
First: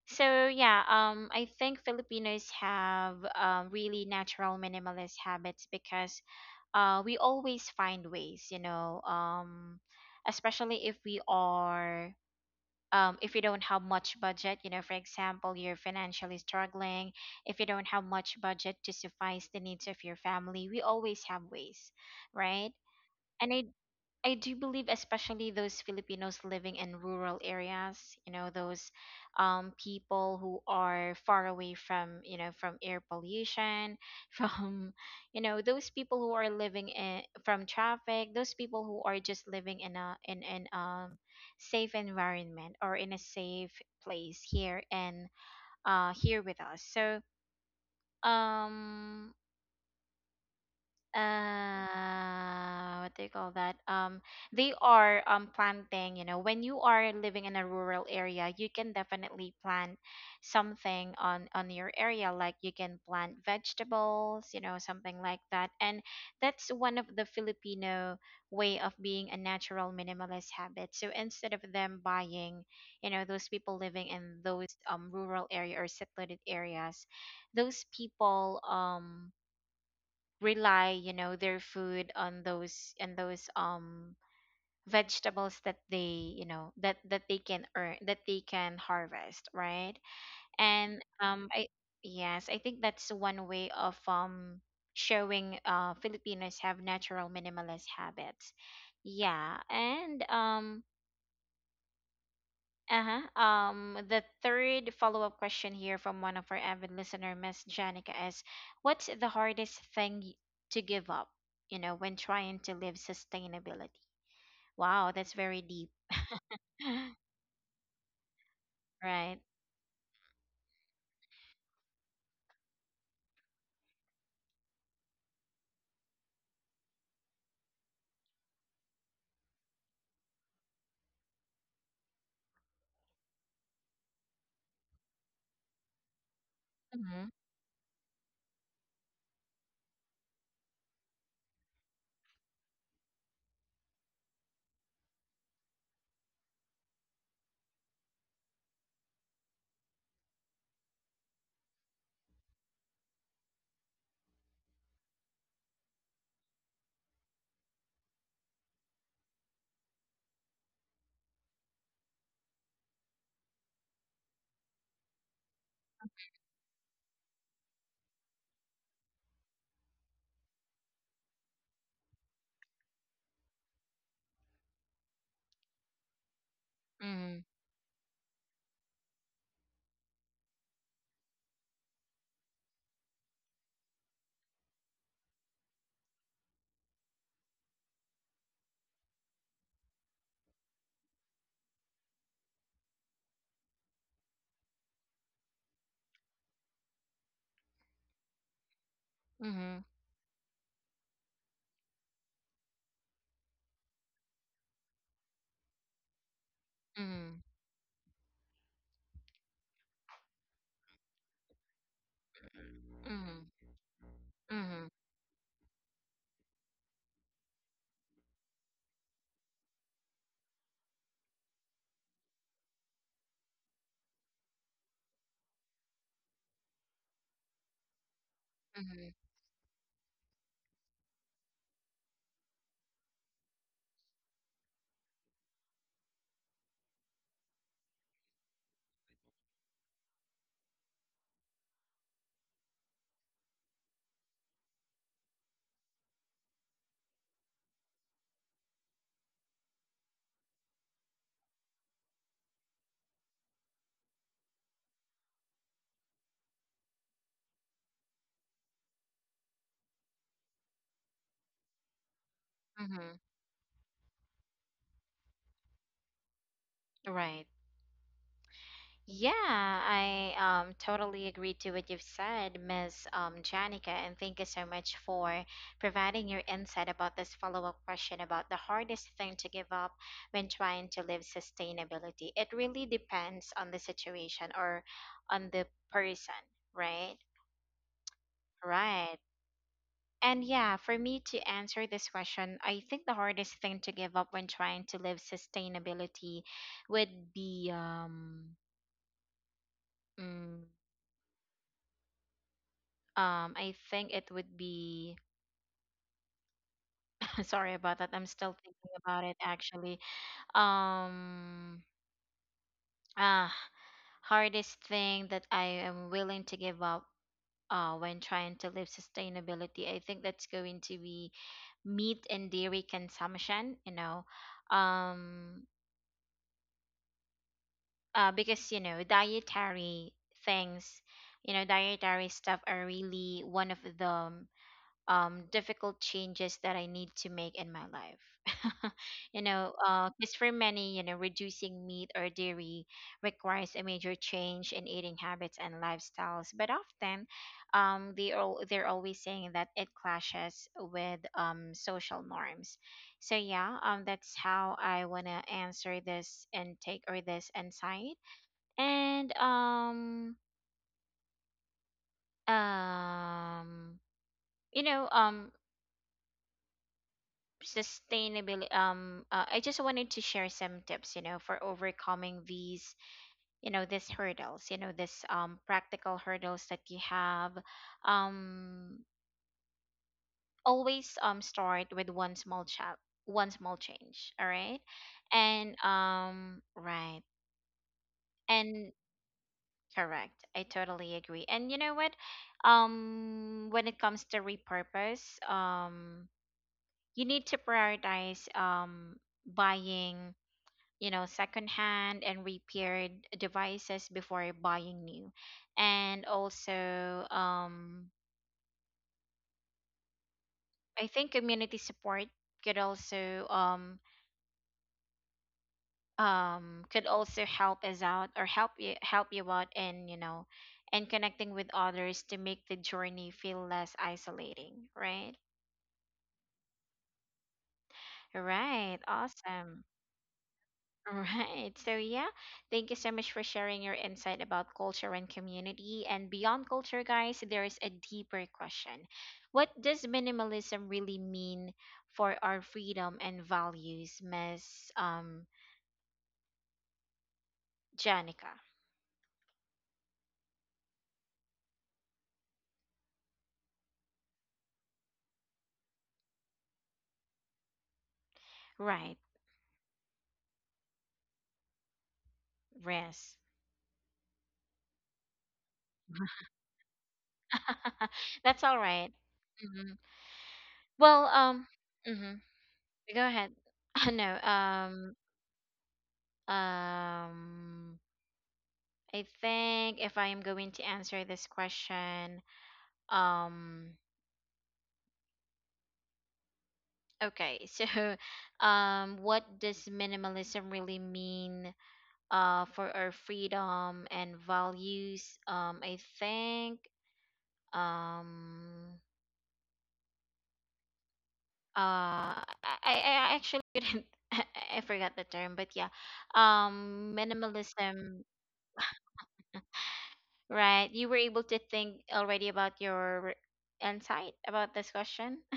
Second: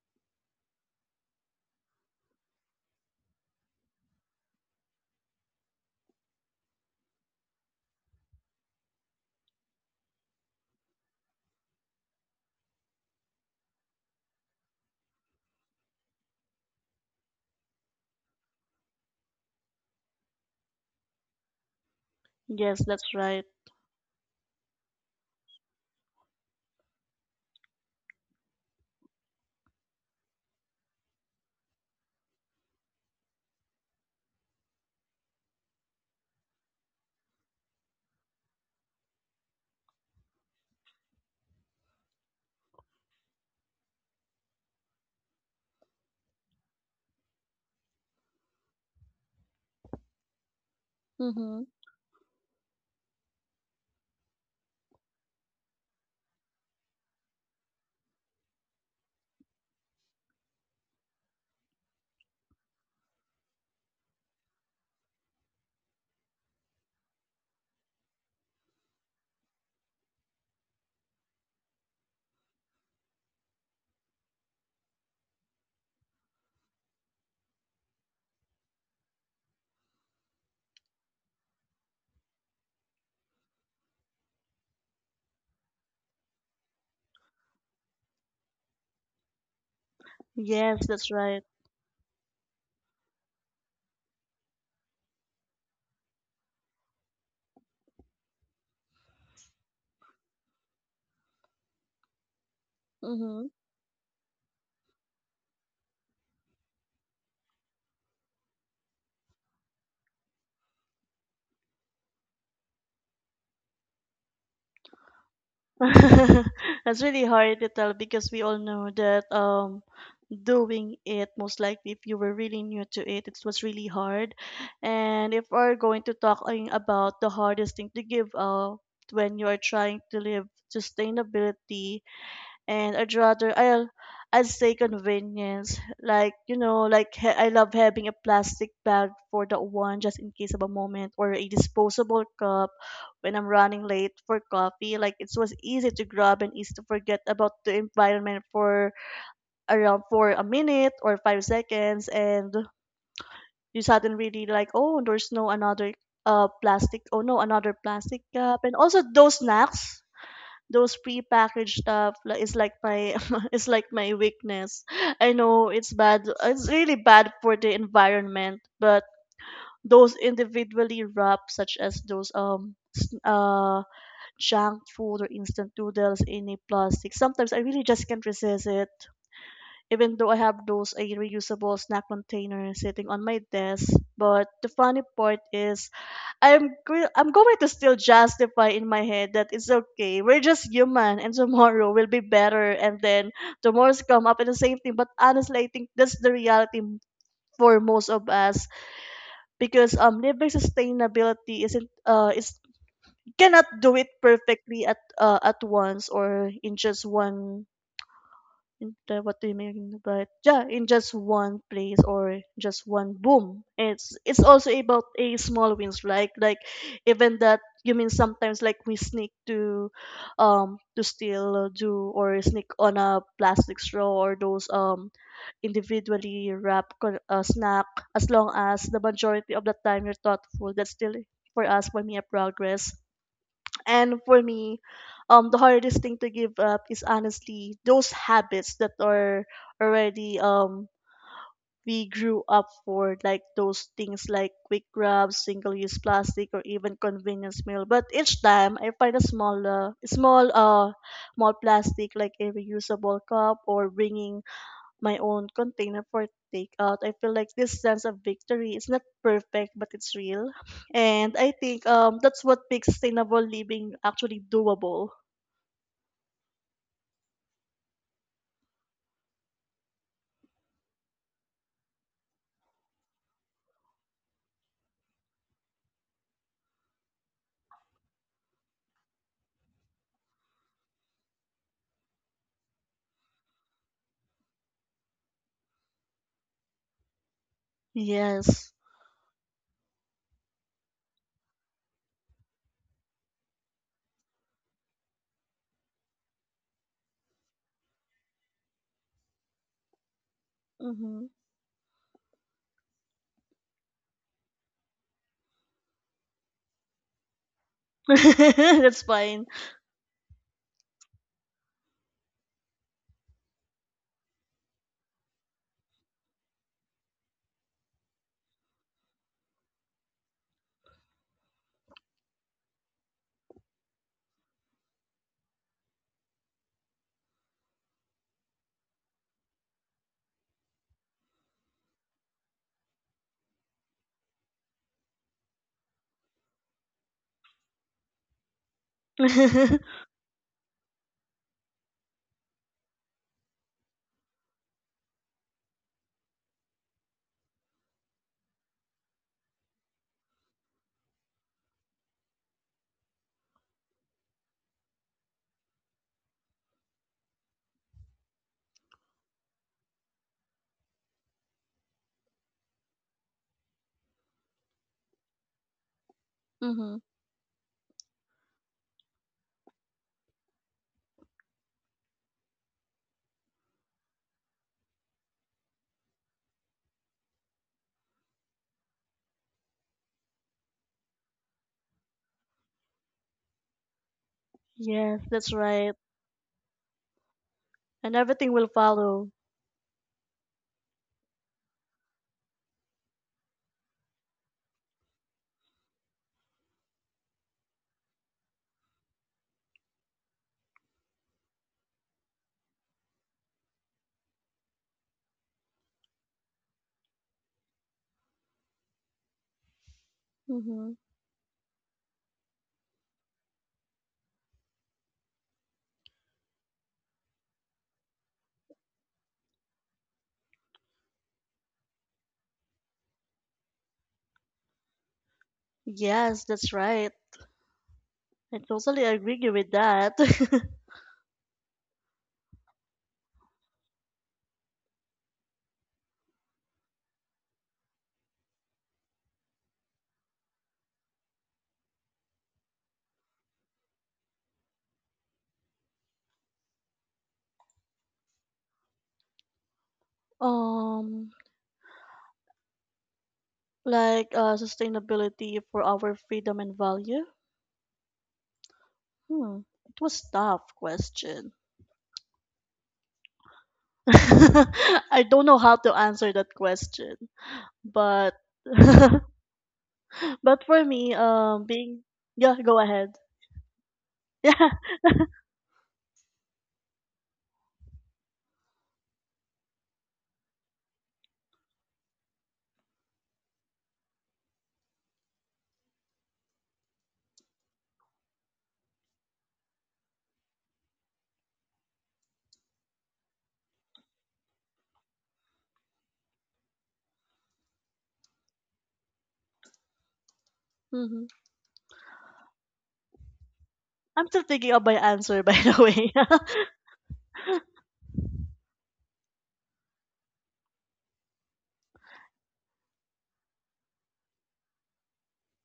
S1: So yeah, I think Filipinos have, really natural minimalist habits because we always find ways, you know, especially if we are if you don't have much budget, you know, for example, you're financially struggling, if you don't have much budget to suffice the needs of your family, we always have ways, right?
S2: yes, that's right.
S1: And I do believe, especially those Filipinos living in rural areas, you know, those people who are far away from, you know, from air pollution, from, you know, those people who are living in, from traffic, those people who are just living in a in an safe environment or in a safe place here and, here with us. So um
S2: Mhm.
S1: what do you call that? They are planting, you know, when you are living in a rural area, you can definitely plant something on your area, like you can plant vegetables, you know, something like that. And that's one of the Filipino way of being a natural minimalist habit. So instead of them buying, you know, those people living in those rural area or secluded areas, those people rely, you know, their food on those and those vegetables that they, you know, that they can earn, that they can harvest, right?
S2: Yes,
S1: and
S2: that's right.
S1: I Yes, I think that's one way of showing Filipinos have natural minimalist habits. Yeah. and uh-huh.
S2: Mhm.
S1: The third follow-up question here from one of our avid listener, Miss Janica, is what's the hardest thing to give up, you know, when trying to live sustainability? Wow, that's very deep.
S2: That's really hard to tell because we all know that
S1: Right.
S2: doing it, most likely if you were really new to it, it was really hard. And if we're going to talking about the hardest thing to give up when you are trying to live sustainability, and I'd rather I'll I'd say convenience. Like you know, like
S1: Mm-hmm.
S2: I love having a plastic bag for that one, just in case of a moment, or a disposable cup when I'm running late for coffee. Like it was easy to grab and easy to forget about the environment for around for a minute or 5 seconds. And you suddenly really like, oh there's no another plastic, oh, no another plastic cup. And also those snacks, those prepackaged stuff is like my is like my weakness. I know it's bad. It's really bad for the environment, but those individually wrapped, such as those junk food or instant noodles in a plastic,
S1: Mm-hmm.
S2: sometimes I really just can't resist it. Even though I have those a reusable snack container sitting on my desk, but the funny part is I'm going to still justify in my head that it's okay. We're just human, and tomorrow will be better, and then tomorrow's come up and the same thing. But honestly, I think that's the reality for most of us,
S1: Mm-hmm.
S2: because living sustainability isn't uh, is cannot do it perfectly at once or in just one, and, what do you mean? But yeah, in just one place or just one boom.
S1: Mm-hmm.
S2: It's also
S1: Mm-hmm.
S2: about a small wins, like even that you mean sometimes like we sneak to steal do or sneak on a plastic straw, or those individually wrapped snack. As long as the
S1: Mm-hmm.
S2: majority of the time you're thoughtful, that's still for us, for me, a progress. And for me, the hardest thing to give up is honestly those habits that are already we grew up for, like those things like quick grabs, single-use plastic, or even convenience meal. But each time I find a small, small plastic like a reusable cup, or bringing my own container for takeout, I feel like this sense of victory is not perfect, but it's real. And I think that's what makes
S1: Mm-hmm.
S2: sustainable living actually doable.
S1: Right. Yeah, I totally agree to what you've said, Miss Janica, and thank you so much for providing your insight about this follow-up question about the hardest thing to give up when trying to live sustainability. It really depends on the situation or on the person, right?
S2: Yes.
S1: Right. And yeah, for me to answer this question, I think the hardest thing to give up when trying to live sustainability would be mm,
S2: Mm-hmm.
S1: I think it would be sorry about that. I'm still thinking
S2: that's
S1: about it
S2: fine.
S1: actually. Um, ah, hardest thing that I am willing to give up when trying to live sustainability, I think that's going to be meat and dairy consumption, you know, um, because, you know, dietary things, you know, dietary stuff are really one of the difficult changes that I need to make in my life. You know,
S2: mm-hmm.
S1: because for many, you know, reducing meat or dairy requires a major change in eating habits and lifestyles. But often, they're always saying that it clashes with, social norms. So yeah, that's how I wanna answer this intake or this insight. And um, you know, sustainability, I just wanted to share some tips, you know, for overcoming these, you know, these hurdles, you know, this practical hurdles that you have. um Always start with one small chat, one small change, all right?
S2: Yes, that's
S1: and
S2: right.
S1: Right.
S2: And everything will
S1: And
S2: follow.
S1: correct, I totally agree. And you know what, when it comes to repurpose, um you need to prioritize buying, you know, secondhand and repaired devices before buying new. And also,
S2: Mm-hmm.
S1: I think community support could also um, could also help us out or help you out in, you know, and connecting with others to make the journey feel less isolating, right?
S2: Yes, that's right. I
S1: Right.
S2: totally agree with
S1: Awesome.
S2: that.
S1: All right. So, yeah, thank you so much for sharing your insight about culture and community. And beyond culture, guys, there is a deeper question. What does minimalism really mean for our freedom and values, Miss Janica?
S2: um, like sustainability for our freedom and value.
S1: Right.
S2: Hmm, it was tough question.
S1: Rest.
S2: I don't know how to answer that question, but
S1: That's all right. Mhm.
S2: but for me,
S1: Well,
S2: being
S1: mhm.
S2: yeah, go ahead.
S1: Go ahead. No,
S2: Yeah,
S1: um, I think if I am going to answer this question, Um okay, so what does minimalism really mean for our freedom and values? I think um
S2: hmm,
S1: uh I I I actually didn't
S2: I'm still thinking of
S1: I
S2: my
S1: forgot the
S2: answer. By
S1: term, but
S2: the
S1: yeah.
S2: way,
S1: Um, minimalism, right? You were able to think already about your insight about this question.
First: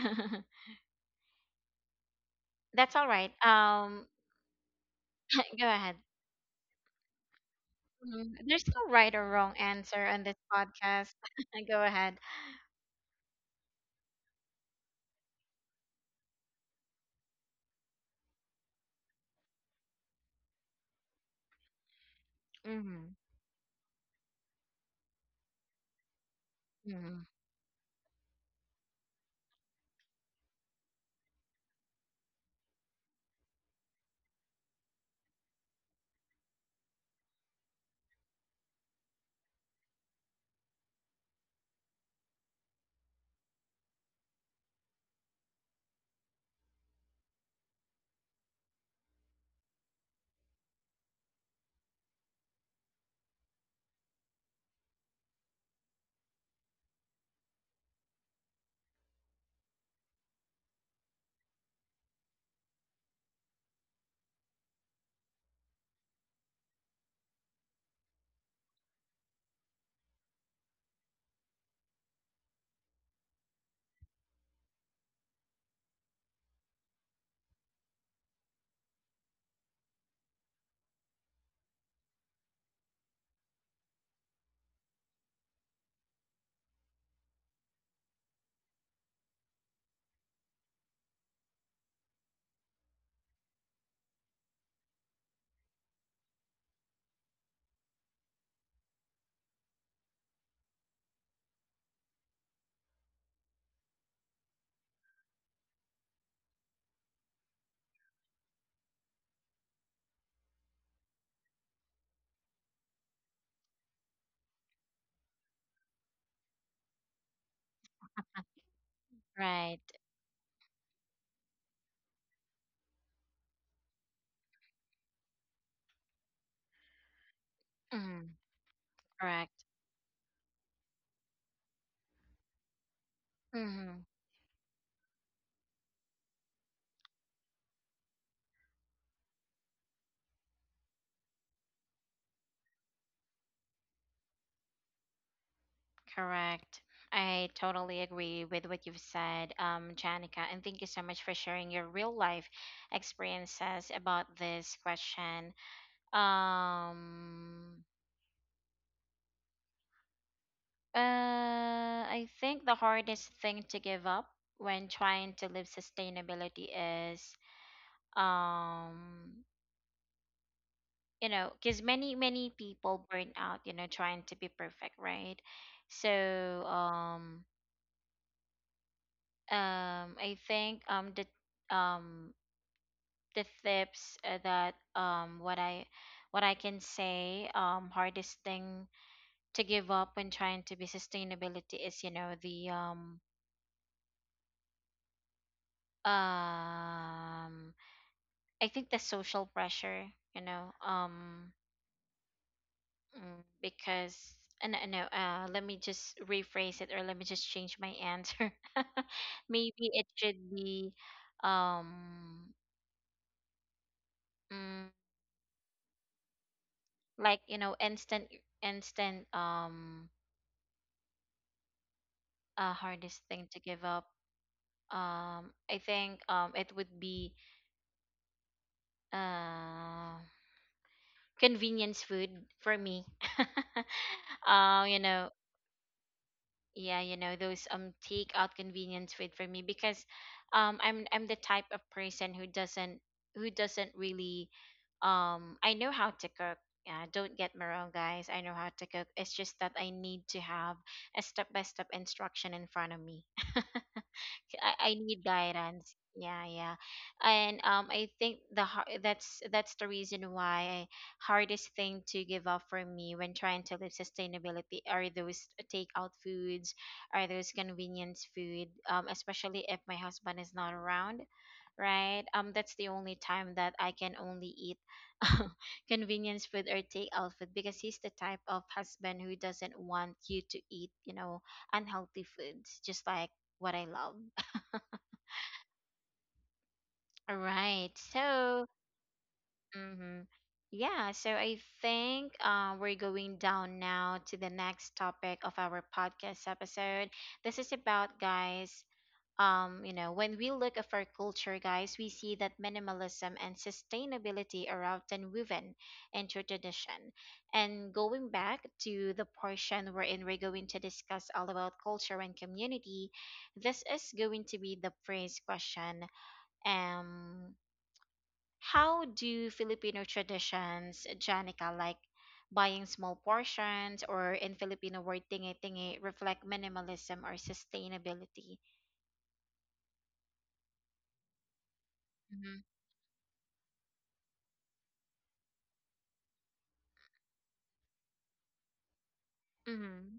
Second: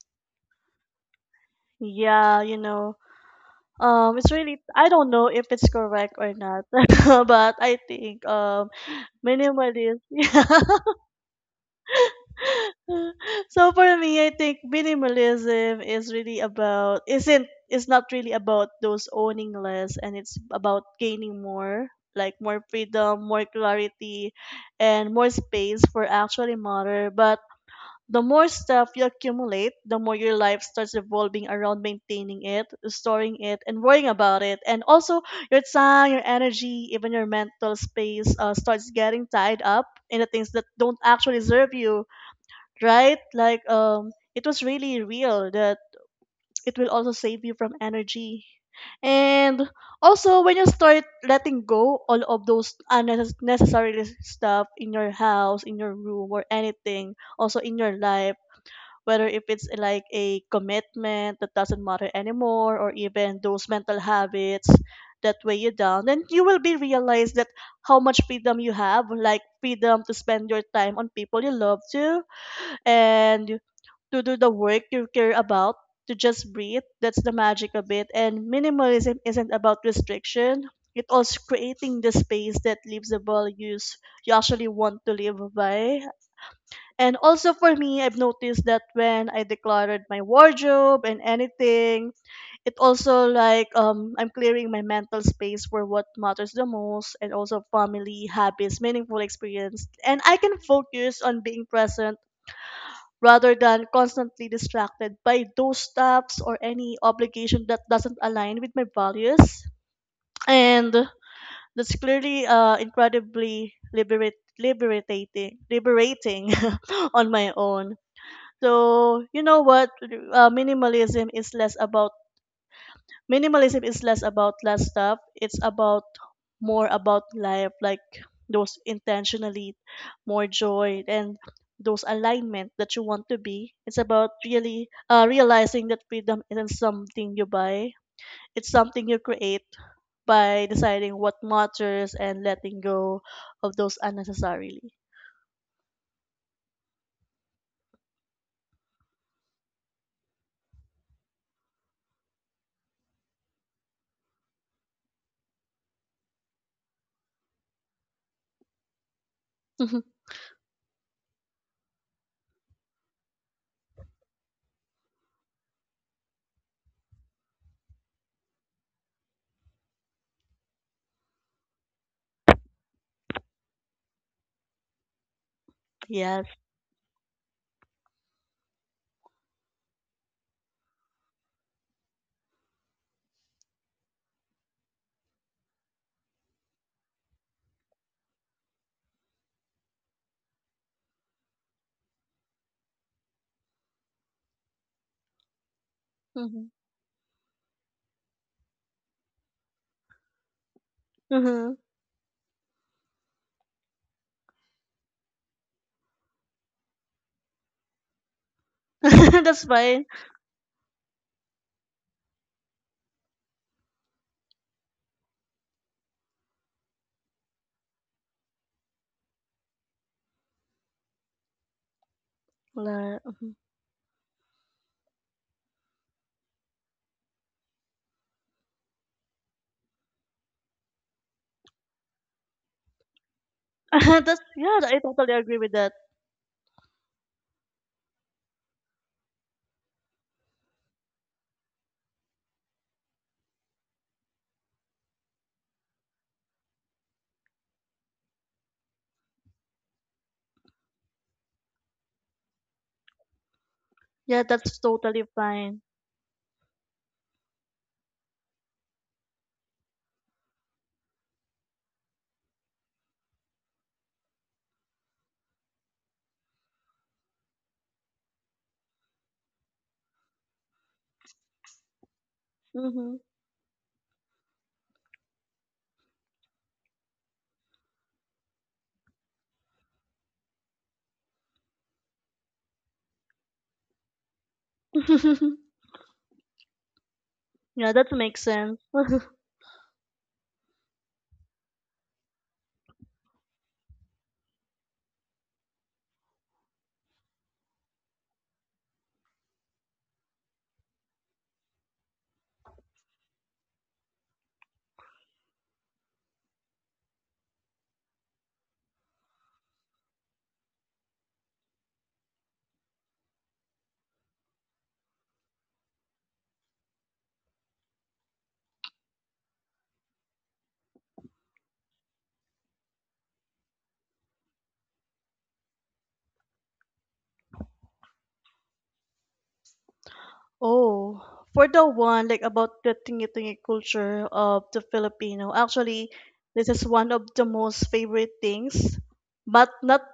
S2: yeah, you
S1: That's
S2: know,
S1: all right. Um.
S2: it's really I don't know if it's
S1: Go ahead.
S2: correct or not, but I think
S1: Mhm. There's no right or wrong
S2: minimalism.
S1: answer on this
S2: Yeah.
S1: podcast. Go ahead.
S2: so for me, I think minimalism is really about isn't it's not really about those owning less, and it's about gaining more, like more
S1: Mm-hmm.
S2: freedom, more clarity, and more space for actually matter.
S1: Mm-hmm.
S2: But the more stuff you accumulate, the more your life starts revolving around maintaining it, storing it, and worrying about it. And also your time, your energy, even your mental space starts getting tied up in the things that don't actually serve you, right? Like it was really real that it will also save you from energy. And also, when you start letting go all of those unnecessary stuff in your house, in your room, or anything, also in your life, whether if it's like a commitment that doesn't matter anymore, or even those mental habits that weigh you down, then you will be realized that how much freedom you have, like freedom to spend your time on people you love to, and to do the work you care about, to just breathe. That's the magic of it. And minimalism isn't about restriction. It also creating the space that leaves the values you actually want to live by. And also for me, I've noticed that when I decluttered my wardrobe and anything, it also like I'm clearing my mental space for what matters the most and also family, habits, meaningful experience. And I can focus on being present rather than constantly distracted by those stuffs or any obligation that doesn't align with my values. And that's clearly incredibly liberating on my own. So, you know
S1: Right.
S2: what? Minimalism is less about less stuff, it's about more about life, like
S1: Mm-hmm.
S2: those
S1: Correct.
S2: intentionally more joy and those alignment that you want to be. It's
S1: Mm-hmm.
S2: about really realizing that freedom isn't something you buy, it's something you create by deciding what matters and letting go of those unnecessarily.
S1: Correct. I totally agree with what you've said, Janica, and thank you so much for sharing your real life experiences about this question. Um,
S2: Mhm.
S1: I think the hardest thing to give up when trying to live sustainability is um you know, because many many people burn out, you know, trying to be perfect, right? So
S2: Yes.
S1: um I think the tips, that what I can say, hardest thing to give up when trying to be sustainability is, you know, the
S2: Hmm.
S1: um I think the social pressure, you know.
S2: Hmm.
S1: Mm, because no, no, let me just rephrase it or let me just change my answer.
S2: That's
S1: Maybe it
S2: fine.
S1: should be um mm, like, you know, instant, hardest
S2: La-
S1: thing to
S2: mhm.
S1: give up. I think it would be uh convenience food for me.
S2: That's, yeah,
S1: You
S2: I
S1: know,
S2: totally agree with that.
S1: yeah, you know, those takeout convenience food for me, because I'm the type of person who doesn't really, I know how to cook. Yeah, don't get me wrong, guys. I know how to cook. It's just that I need to have a step by step instruction in front of me.
S2: Yeah, that's
S1: I need
S2: totally fine.
S1: guidance. Yeah, yeah. And I think that's the reason why hardest thing to give up for me when trying to live sustainability are those takeout foods, are those convenience food, especially if my husband is not around, right? Um, that's the only
S2: Mhm.
S1: time that I can only eat convenience food or takeout food, because he's the type of husband who doesn't want you to eat, you know, unhealthy foods just like what I love. Alright,
S2: Yeah, that makes
S1: So,
S2: sense.
S1: hmm, yeah, so I think, we're going down now to the next topic of our podcast episode. This is about, guys, you know, when we look at our culture, guys, we see that minimalism and sustainability are often woven into tradition. And going back to the portion wherein we're going to discuss all about culture and community, this is going to be the first question. Um, how do Filipino traditions, Janica, like buying small portions or in Filipino word tingi tingi, reflect minimalism or sustainability?
S2: Oh, for the one like
S1: Mm-hmm.
S2: about the tingi-tingi culture of the Filipino, actually, this is one of the most favorite things, but not
S1: Mm-hmm.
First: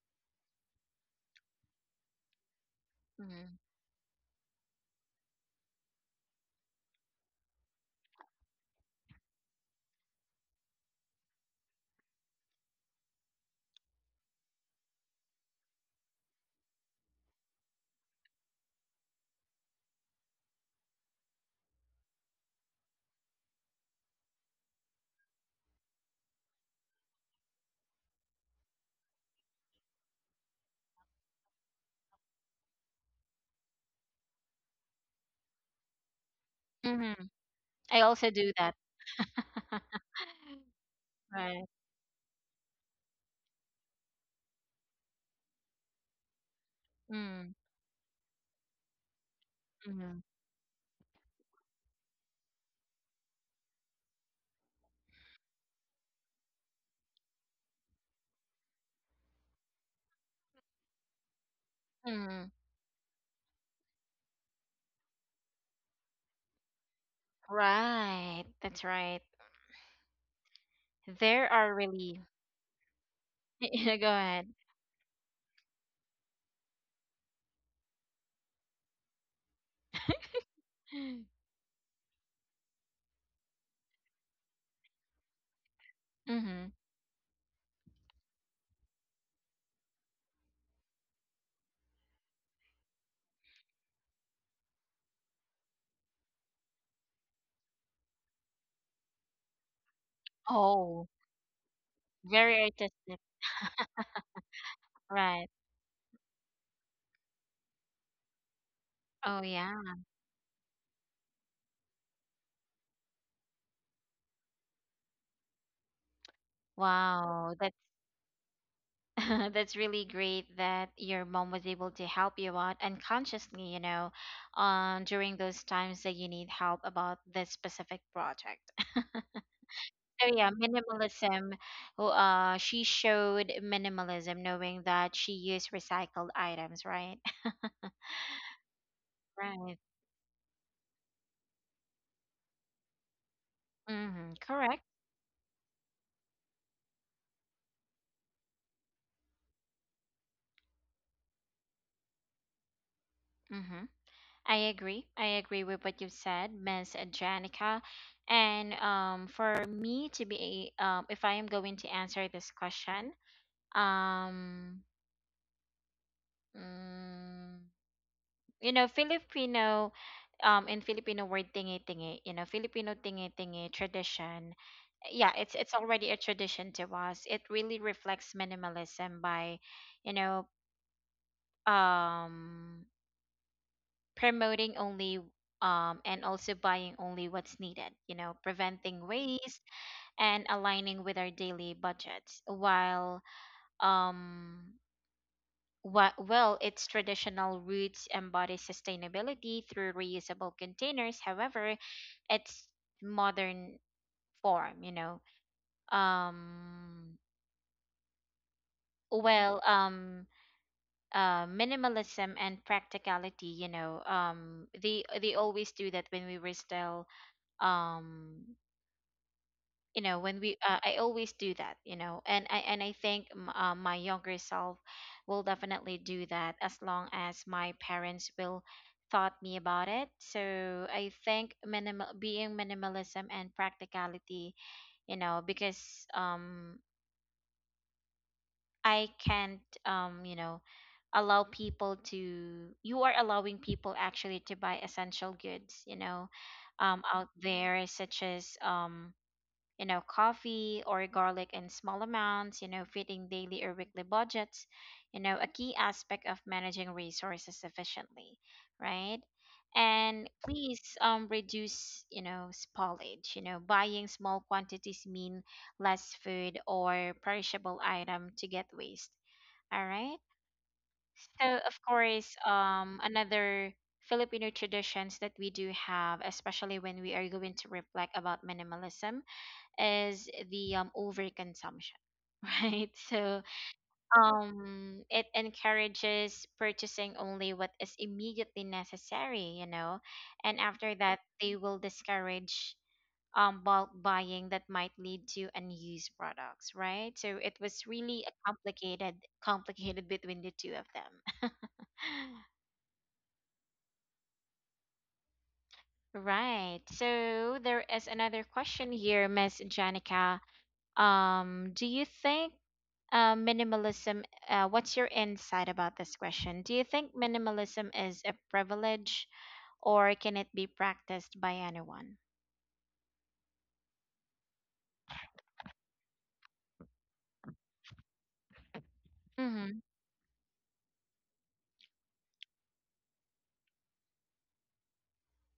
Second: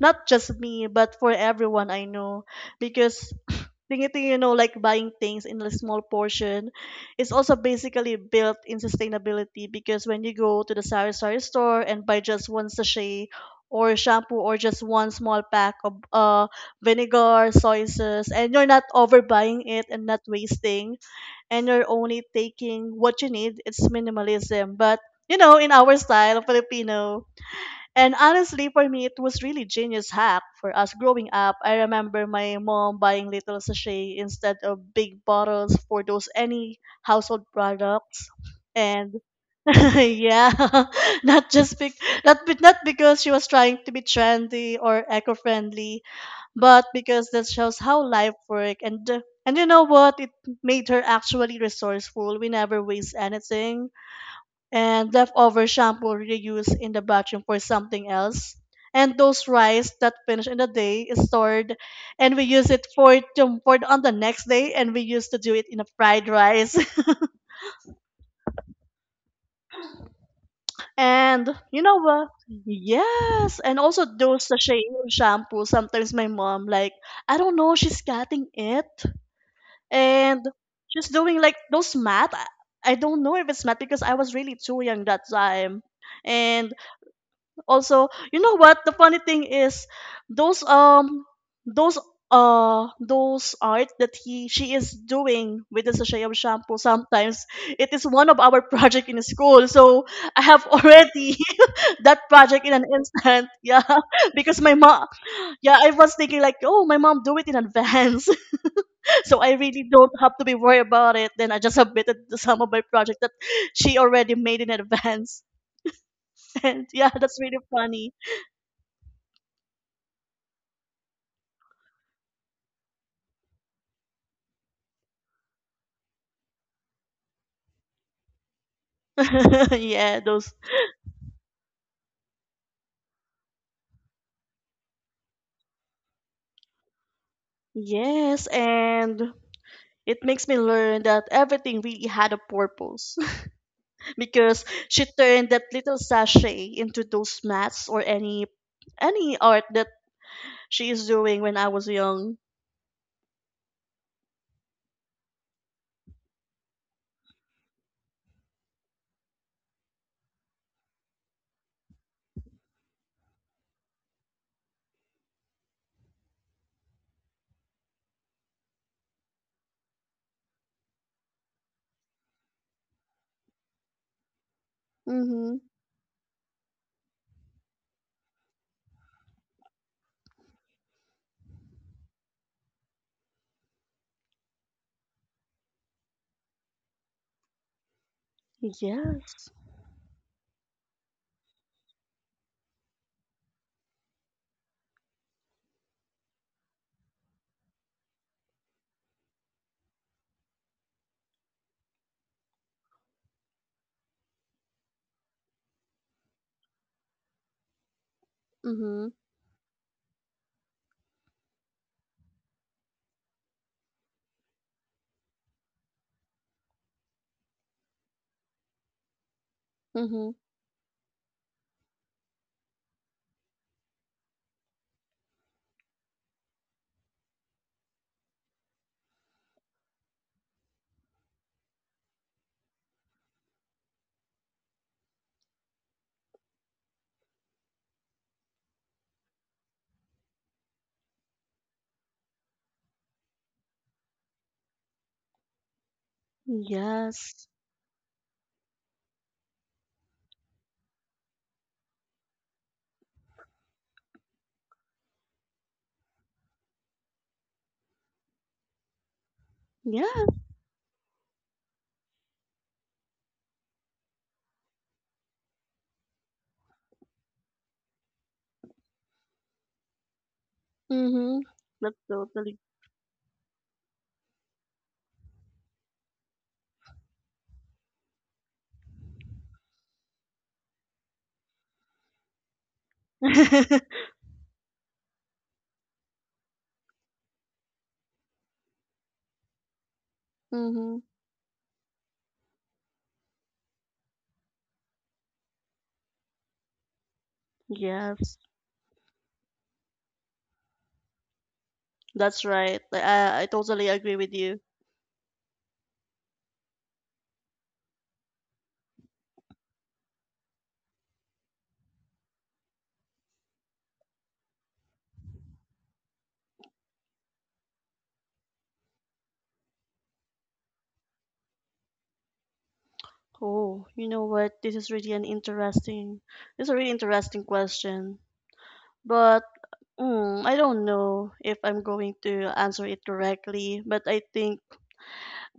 S2: not just me, but for everyone I know, because
S1: Mm-hmm.
S2: tingi-tingi, you know, like buying things in a small portion, is also basically built in sustainability because when you go to the sari-sari store and buy just one sachet or shampoo or just one small pack of vinegar, soy sauce, and you're not overbuying it and not wasting, and you're only taking what you need. It's minimalism, but you know, in our style, Filipino. And honestly, for me, it was really genius hack for us growing up. I remember my mom buying little sachet instead of big bottles for those any
S1: Mm-hmm.
S2: household
S1: I
S2: products.
S1: also do that.
S2: And yeah, not
S1: Right.
S2: just be- not because she was trying to be trendy or eco-friendly but because that
S1: Mm,
S2: shows how life work, and you know what,
S1: mm,
S2: it made her actually resourceful. We never waste anything, and leftover shampoo reused in the bathroom for something else, and those rice that finish in the day is stored and we
S1: mm.
S2: use it for, to, for on the next day, and we used to do it in a fried rice.
S1: Right. That's right.
S2: And
S1: There are
S2: you know
S1: really.
S2: what, yes, and
S1: Yeah, go
S2: also those
S1: ahead.
S2: sachet shampoo sometimes my mom like, I don't know, she's cutting it and just doing like those math. I don't know if it's math because I was really too young that time.
S1: Mm-hmm.
S2: And also, you know what? The funny thing is, those um, those those art that he she is doing with the sachet of shampoo. Sometimes it is one of our project in school. So I have
S1: Oh,
S2: already that
S1: very
S2: project in an
S1: artistic.
S2: instant. Yeah, because my mom.
S1: Right.
S2: Yeah, I was thinking like, oh, my mom do it in advance. So
S1: Oh,
S2: I
S1: yeah.
S2: really don't have to be worried about it. Then I just submitted the some of my project that she already made in advance. And yeah, that's
S1: Wow.
S2: really
S1: That's.
S2: funny.
S1: That's really great that your mom was able to help you out unconsciously, during those times that you need help about this specific project.
S2: Yeah,
S1: So yeah,
S2: those.
S1: minimalism. She showed minimalism, knowing that she used recycled items, right?
S2: Yes, and
S1: Right.
S2: it makes me learn that everything really had a purpose
S1: Mm-hmm.
S2: because
S1: Correct.
S2: she turned that little sachet into those mats or any art that she is doing when I was young.
S1: Mm-hmm. I agree. I agree with what you said, Miss Janica. And For me to be, if I am going to answer this question, um mm, filipino in filipino word tingi tingi filipino tingi tingi tradition, yeah, it's
S2: Mhm.
S1: it's already a tradition to us. It really reflects minimalism by, you know um promoting only, and also buying only what's needed, preventing
S2: Yes.
S1: waste and aligning with our daily budgets while, um well, its traditional roots embody sustainability through reusable containers. However, its modern form, um,
S2: Mhm.
S1: well, um, minimalism and practicality, they always do that when we were still, um
S2: Mhm.
S1: when we I always do that, and I think, my younger self will definitely do that as long as my parents will taught me about it. So I think minimal being minimalism and practicality, you know because I can't, allow people to, you are allowing people actually to buy essential goods, out
S2: Yes.
S1: there such as, coffee or garlic in small amounts, you know, fitting daily or weekly budgets, you know, a key aspect of managing resources efficiently, right?
S2: Yeah.
S1: And please, reduce, you know, spoilage. You know, buying small quantities mean less food or perishable item to get waste. All right.
S2: Mm-hmm.
S1: So of
S2: That's
S1: course,
S2: totally.
S1: another Filipino traditions that we do have, especially when we are going to reflect about minimalism is the overconsumption, right? So it encourages purchasing only what is immediately necessary, you know, and after
S2: Mm-hmm.
S1: that, they will discourage bulk buying that might lead to unused products, right? So it was really a
S2: Yes,
S1: complicated, complicated between the two of them.
S2: that's right. Like, I totally agree with you.
S1: Right. So there is another question here, Miss Janica. Do you think, minimalism. What's your insight about this question? Do you think minimalism is a privilege or can it be practiced by anyone?
S2: Oh, you know what? This is a really interesting question. But
S1: Mm-hmm.
S2: mm, I don't know if I'm going to answer it correctly. But I think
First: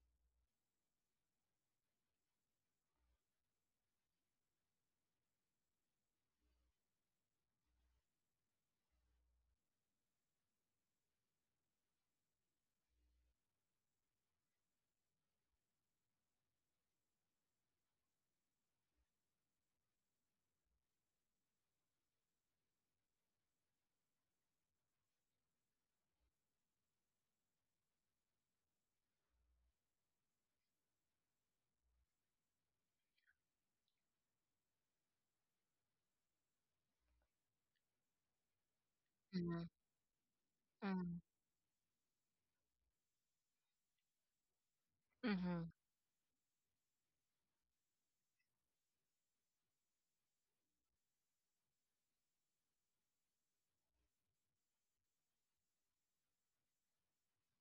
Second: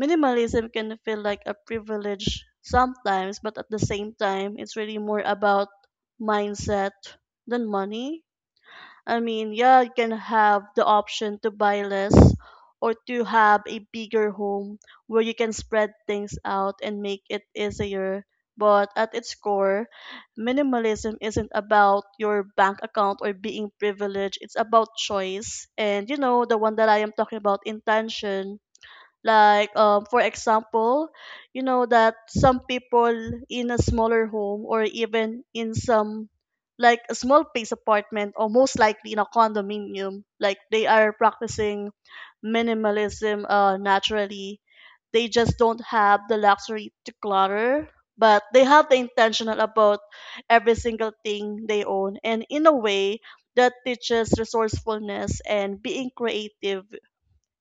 S2: minimalism can feel like a privilege sometimes, but at the same time, it's really more about mindset than money. I mean, yeah, you can have the option to buy less or to have a bigger home where you can spread things out and make it easier. But at its core, minimalism isn't about your bank account or being privileged. It's about choice. And you know, the one that I am talking about, intention, like, for example, you know that some people in a smaller home or even in some like a small place apartment or most likely in a
S1: Mm-hmm.
S2: condominium, like they are
S1: Mm-hmm.
S2: practicing minimalism naturally. They just
S1: Mm-hmm.
S2: don't have the luxury to clutter, but they have the intentional about every single thing they own. And in a way, that teaches resourcefulness and being creative.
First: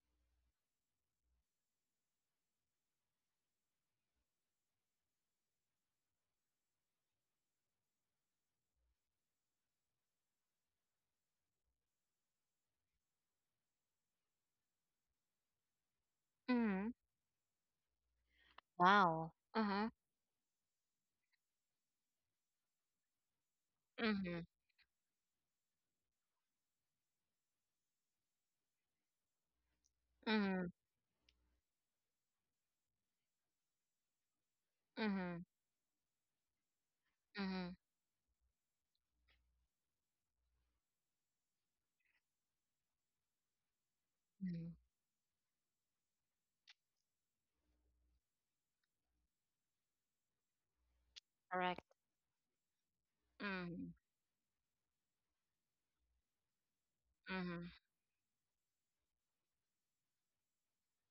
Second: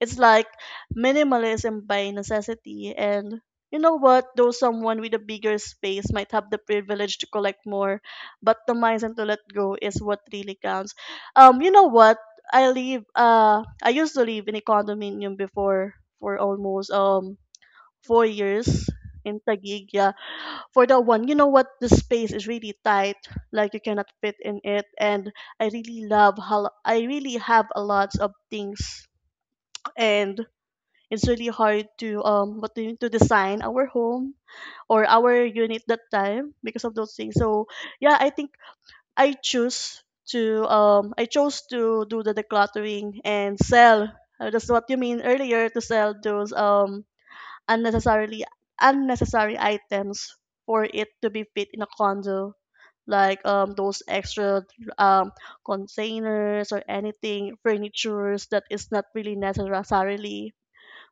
S2: It's like minimalism by necessity. And you know what? Though someone with a bigger space might have the privilege to collect more, but the mindset to let go is what really counts. You know what? I used to live in a condominium before for
S1: Mm-hmm.
S2: almost 4 years
S1: Wow.
S2: in
S1: Mm-hmm.
S2: Taguig, yeah. For that one, you know what? The space is really tight, like you cannot fit
S1: Mm-hmm.
S2: in it, and I really love how I really have a lot of things, and
S1: Mm-hmm.
S2: it's really hard to what do you, to design our home or
S1: Mm-hmm.
S2: our unit that time because of those things. So
S1: Mm-hmm.
S2: yeah, I think I choose to I chose to do the decluttering and sell.
S1: Mm-hmm.
S2: That's what you mean earlier, to sell those unnecessarily unnecessary items for it to be fit in
S1: Correct.
S2: a condo, like
S1: Mm-hmm.
S2: those extra um containers or anything
S1: Mm-hmm.
S2: furnitures that is not really necessarily.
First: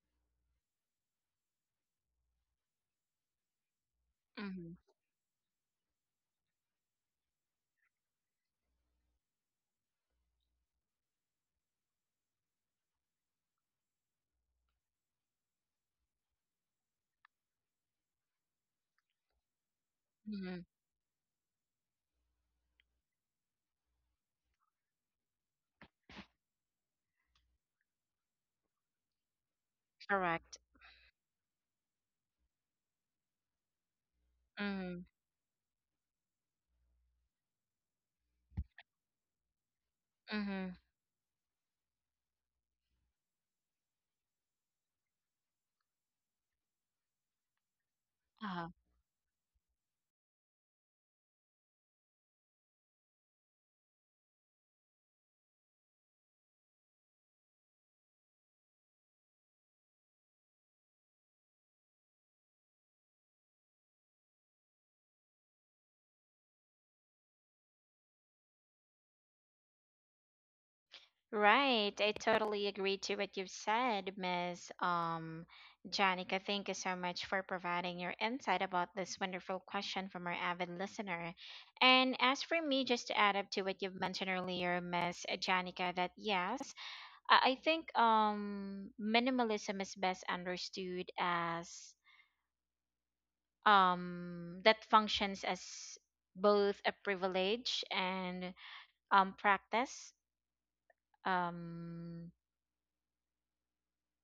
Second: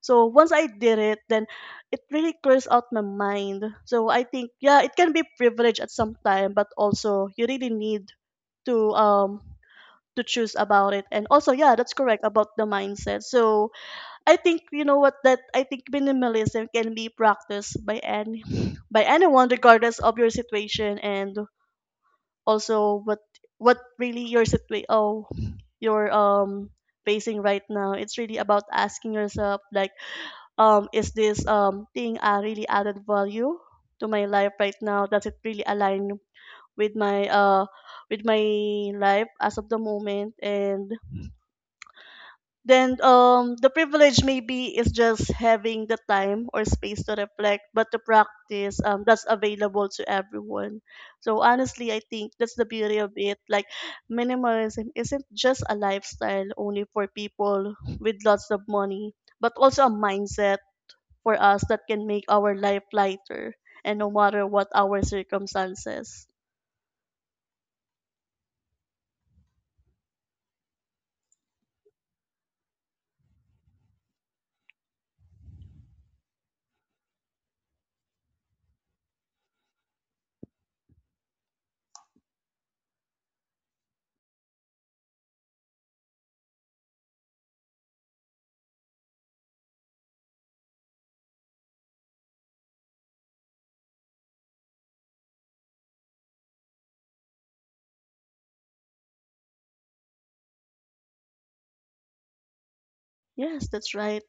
S2: So once I did it, then it really clears out my mind. So I think yeah, it can be privilege at some time, but also you really need to um to choose about it. And also yeah, that's correct about the mindset. So I think you know what that I think minimalism can be practiced by any by anyone regardless of your
S1: Mm-hmm.
S2: situation, and also what really your situa oh your facing right now. It's really about asking yourself like,
S1: Correct.
S2: is this thing a really added value to my life right
S1: Mm-hmm.
S2: now? Does it really align with my uh, with my life as of the moment?
S1: Mm-hmm.
S2: And then the privilege maybe is just having the time or space to reflect, but the practice that's available to everyone. So honestly, I think that's the beauty of it. Like minimalism isn't just a lifestyle only for people with lots of money, but also a mindset for us that can make our life lighter, and no matter what our circumstances.
S1: Right. I totally agree to what you've said, Miss Janica. Thank you so much for providing your insight about this wonderful question from our avid listener. And as for me, just to add up to what you've mentioned earlier, Miss Janica, that yes, I think, minimalism is best understood as, that functions as both a privilege and, practice. Um,
S2: Yes, that's right.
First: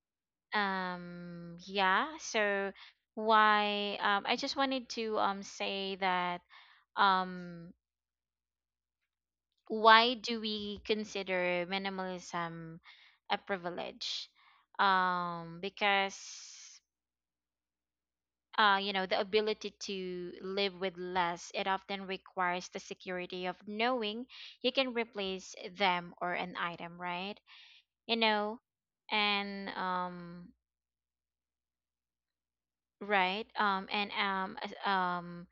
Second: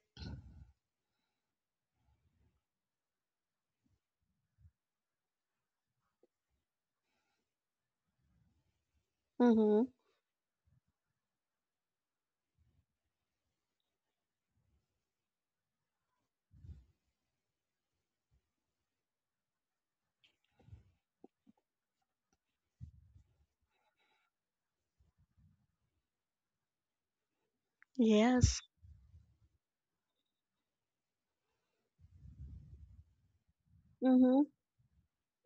S1: yeah, so why I just wanted to say that, um
S2: Mm-hmm.
S1: why do we consider minimalism a privilege, because, you know, the ability to live with less, it often requires the security of knowing you can replace them or an item, right? You know
S2: Yes.
S1: and right and
S2: Mm-hmm.
S1: as-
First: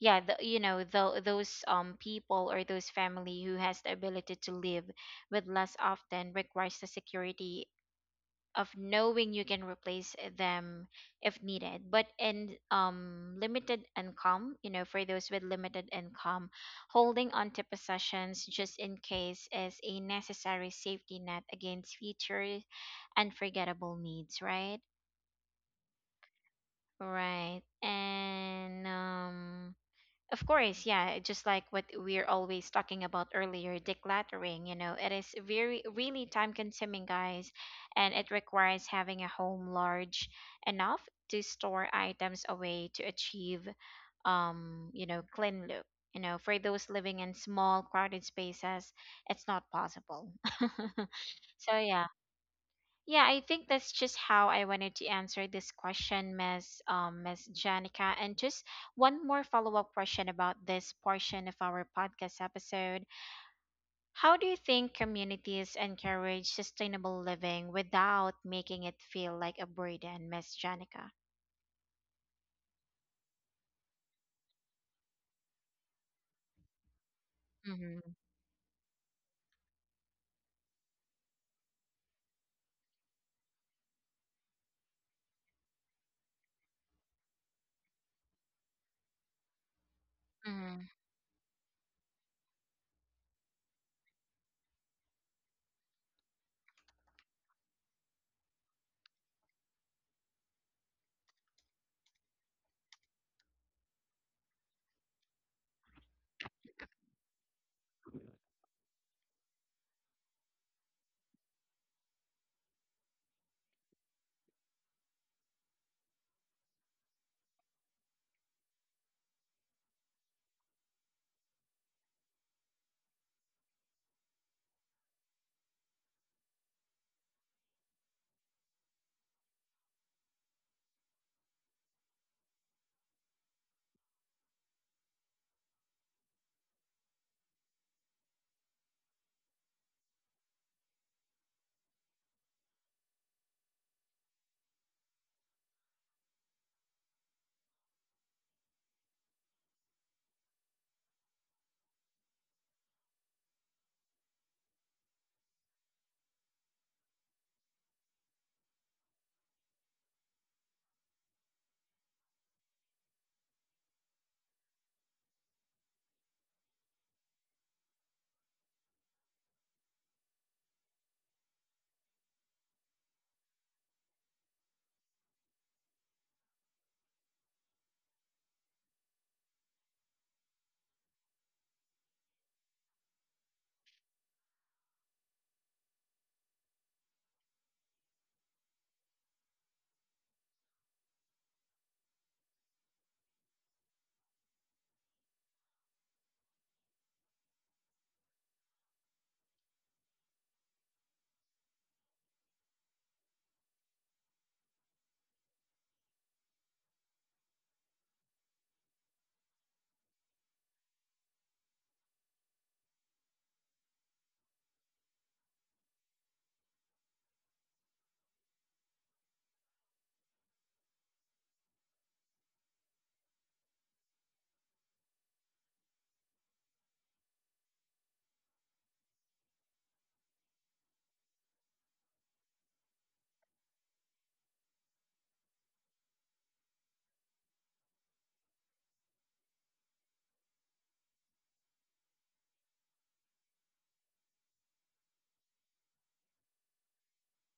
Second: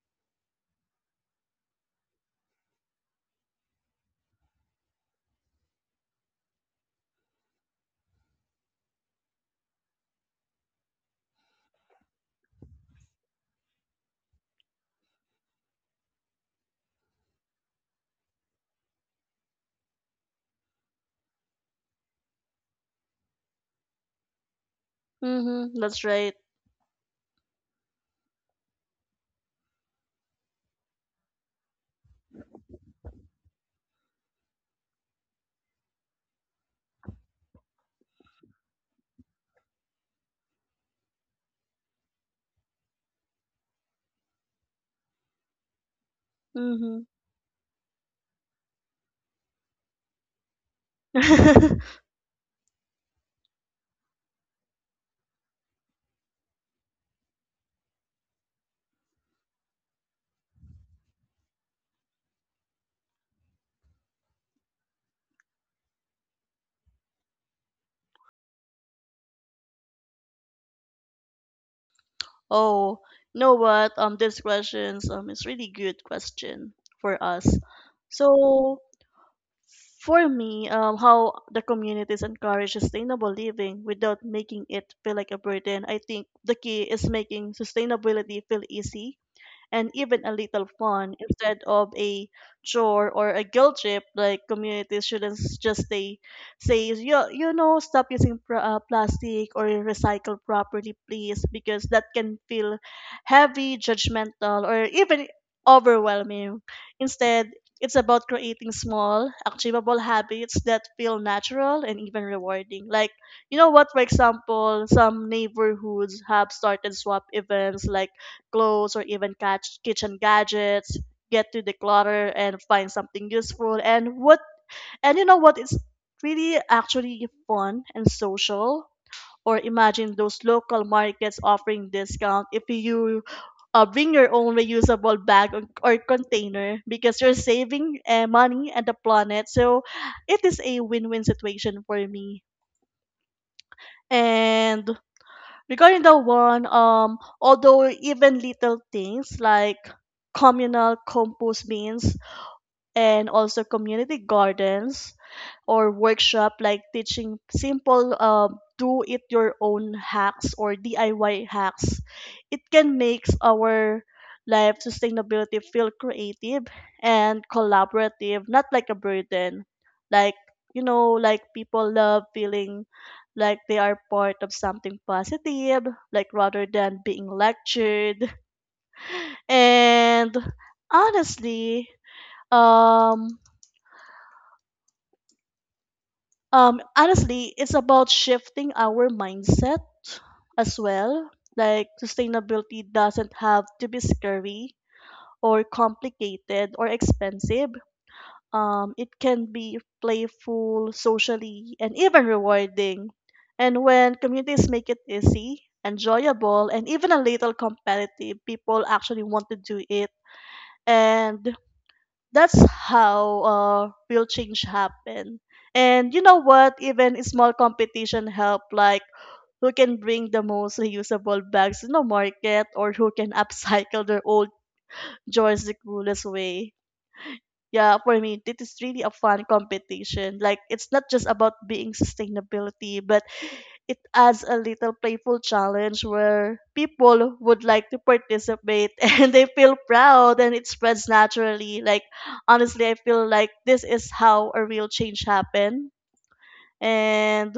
S1: Yeah, the, you know tho- those people or those family who has the ability to live with less often requires the security of knowing you can replace them if needed, but in limited income, you know, for those with limited income, holding on to possessions just in case is a necessary safety net against future unforgettable needs, right?
S2: Mm-hmm. That's right.
S1: Right. And of course, yeah, just like what we're always talking about earlier, decluttering, you know, it is very really time consuming, guys, and it requires having a home large enough to store items away to achieve, you know, clean look. You know, for those
S2: Mm-hmm.
S1: living in small crowded spaces, it's not possible. So yeah. Yeah, I think that's just how I wanted to answer this question, Miss Miss Janica. And just one more follow-up question about this portion of our podcast episode. How do you think communities encourage sustainable living without making it feel like a burden, Miss Janica?
S2: Oh, you know what? These questions is really good question for us.
S1: Mm-hmm.
S2: So for me, how the communities encourage sustainable living without making it feel like a burden. I think the key is making sustainability feel easy and even a little
S1: Mm-hmm.
S2: fun instead of a chore or a guilt trip. Like communities shouldn't s- just stay say you, you know stop using plastic or recycle properly please, because that can feel heavy, judgmental, or even overwhelming. Instead, it's about creating small achievable habits that feel natural and even rewarding. Like, you know what, for example, some neighborhoods have started swap events like clothes or even catch kitchen gadgets, get to declutter and find something useful. And what, and you know what is really actually fun and social. Or imagine those local markets offering discount if you bring your own reusable bag, or container, because you're saving money and the planet. So it is a win-win situation for me. And regarding the one, although even little things like communal compost bins and also community gardens or workshop like teaching simple do it your own hacks or DIY hacks, it can make our life sustainability feel creative and collaborative, not like a burden. Like, you know, like people love feeling like they are part of something positive, like rather than being lectured. And honestly, um, honestly it's about shifting our mindset as well. Like sustainability doesn't have to be scary or complicated or expensive. Um, it can be playful, socially, and even rewarding. And when communities make it easy, enjoyable, and even a little competitive, people actually want to do it, and that's how real change happen. And you know what? Even a small competition help, like who can bring the most reusable bags in the market, or who can upcycle their old joys the coolest way. Yeah, for me, it is really a fun competition. Like it's not just about being sustainability, but it adds a little playful challenge where people would like to participate and they feel proud and it spreads naturally. Like, honestly, I feel like this is how a real change happened. And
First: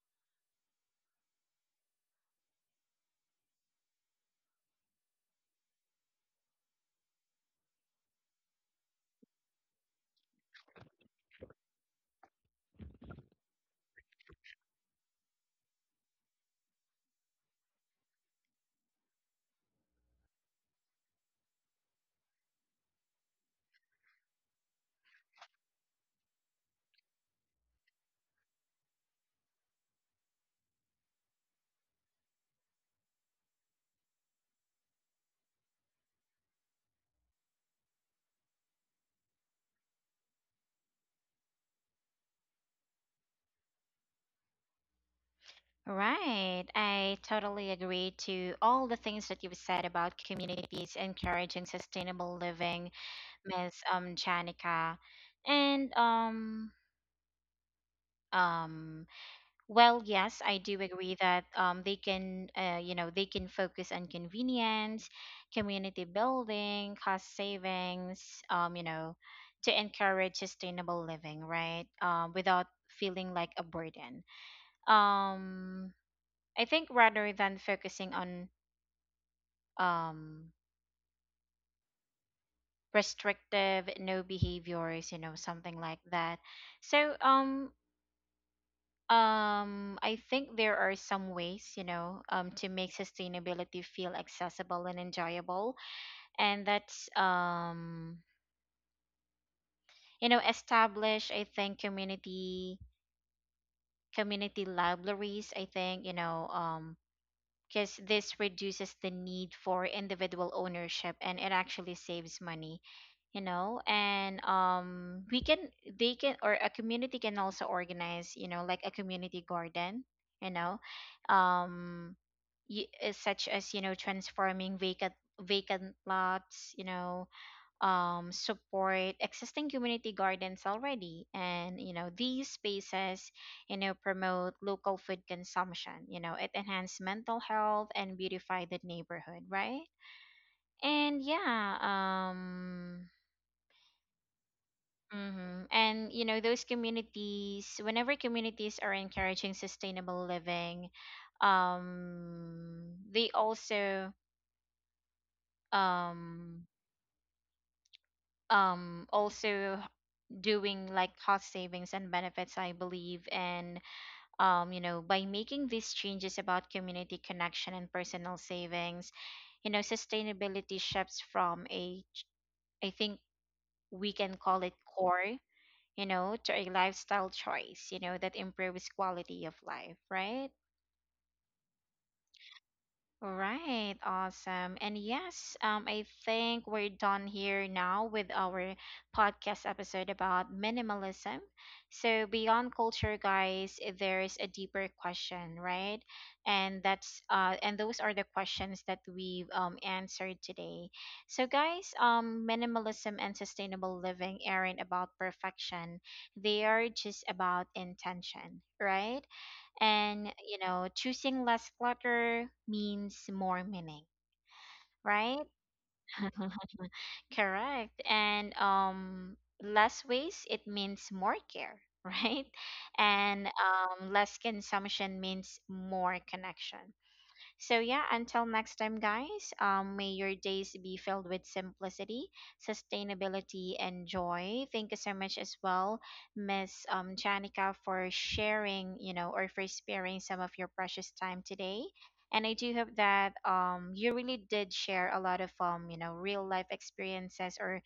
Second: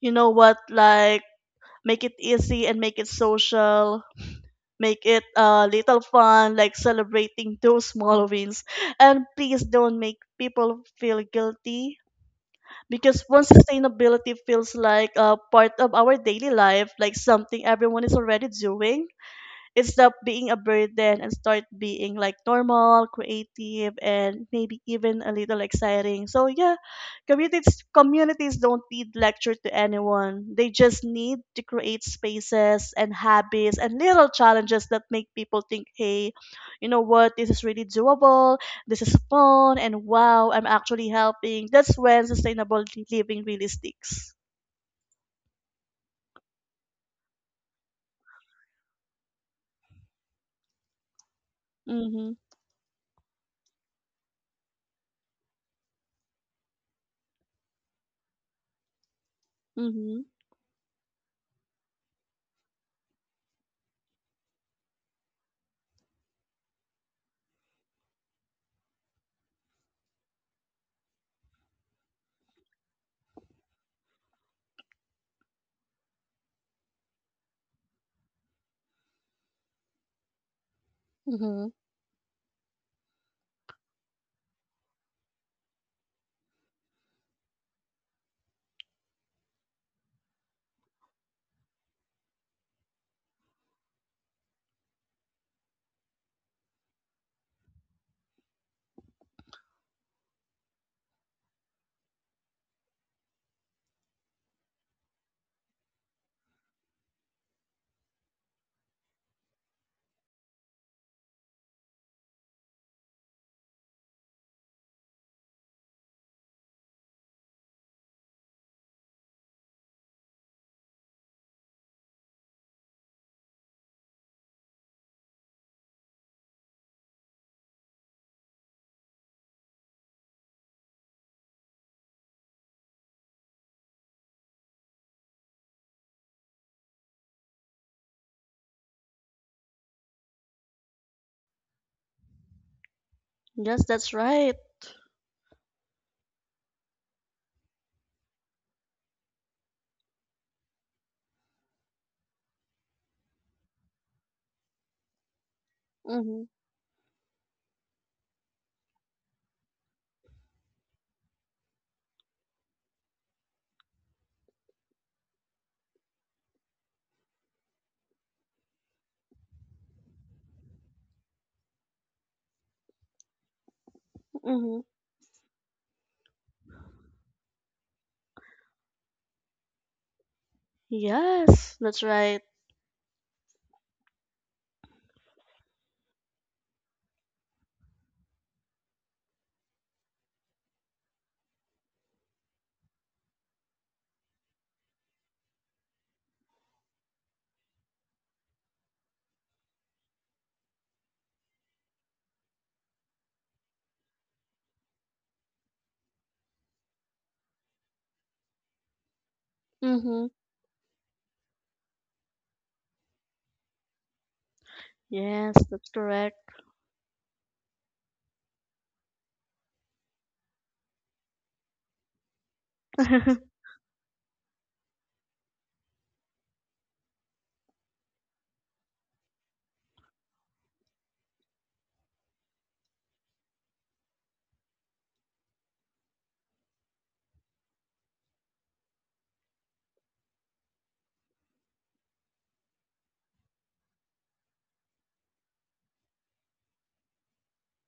S2: you know what? Like, make it easy and make it social. Make it a little fun, like celebrating those small wins. And please don't make people feel guilty, because once sustainability feels like a part of our daily life, like something everyone is already doing, it stopped being a burden and start being like normal, creative, and maybe even a little exciting. So yeah, communities don't need lecture to anyone. They just need to create spaces and habits and little challenges that make people think, hey, you know what, this is really doable, this is fun, and wow, I'm actually helping. That's when sustainable living really sticks.
S1: Right. I totally agree to all the things that you've said about communities encouraging
S2: Mm-hmm.
S1: sustainable living, Miss Janica. And um well,
S2: Mm-hmm.
S1: yes, I do agree that they can, you know, they can focus on convenience, community building, cost savings, you know, to encourage sustainable living, right? Without feeling like a burden, um I think rather than focusing on, um
S2: Mm-hmm.
S1: restrictive no behaviors, you know, something like that. So, I think there are some ways, you know, to make sustainability feel accessible and enjoyable, and that's, establish, I think, community community libraries. I think, because this reduces the need for individual ownership and it actually saves money, you know. And we can, they can, or a community can also organize, you know, like a community garden, you know um such as, you know, transforming vacant vacant lots, you know, support existing community gardens already. And you know, these spaces, you know, promote local food consumption. You know, it enhance mental health and beautify the neighborhood, right? And yeah,
S2: Yes, that's right.
S1: mhm. And you know, those communities, whenever communities are encouraging sustainable living, they also,
S2: Mm-hmm.
S1: um also doing like cost savings and benefits, I believe. And you know, by making these changes about community connection and personal savings, you know, sustainability shifts from a ch- I think we can call it
S2: Mm-hmm.
S1: core, you know, to a lifestyle choice, you know, that improves quality of life, right?
S2: Yes, that's right.
S1: Right, awesome. And yes, I think we're done here now with our podcast episode about minimalism. So, beyond culture, guys, there's a deeper question, right? And that's and those are the questions that we've, answered today. So, guys, minimalism and sustainable living aren't about perfection; they are just about intention, right?
S2: Mm-hmm.
S1: And, you know, choosing less clutter means more meaning, right?
S2: Yes, that's correct.
S1: Correct. And less waste, it means more care, right? And um less consumption means more connection. So yeah, until next time, guys. May your days be filled with simplicity, sustainability, and joy. Thank you so much as well, Miss Janica, for sharing, you know, or for sparing some of your precious time today. And I do hope that you really did share a lot of, real life experiences or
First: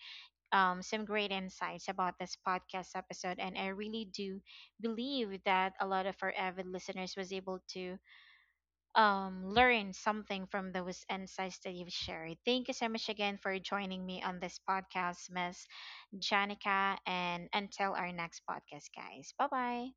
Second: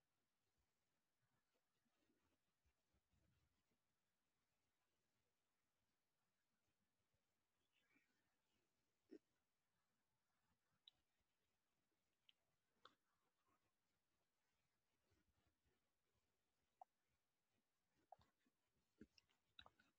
S1: some great insights about this podcast episode. And I really do believe that a lot of our avid listeners was able to, learn something from those insights that you've shared. Thank you so much again for joining me on this podcast, Miss Janica. And until our next podcast, guys, bye bye.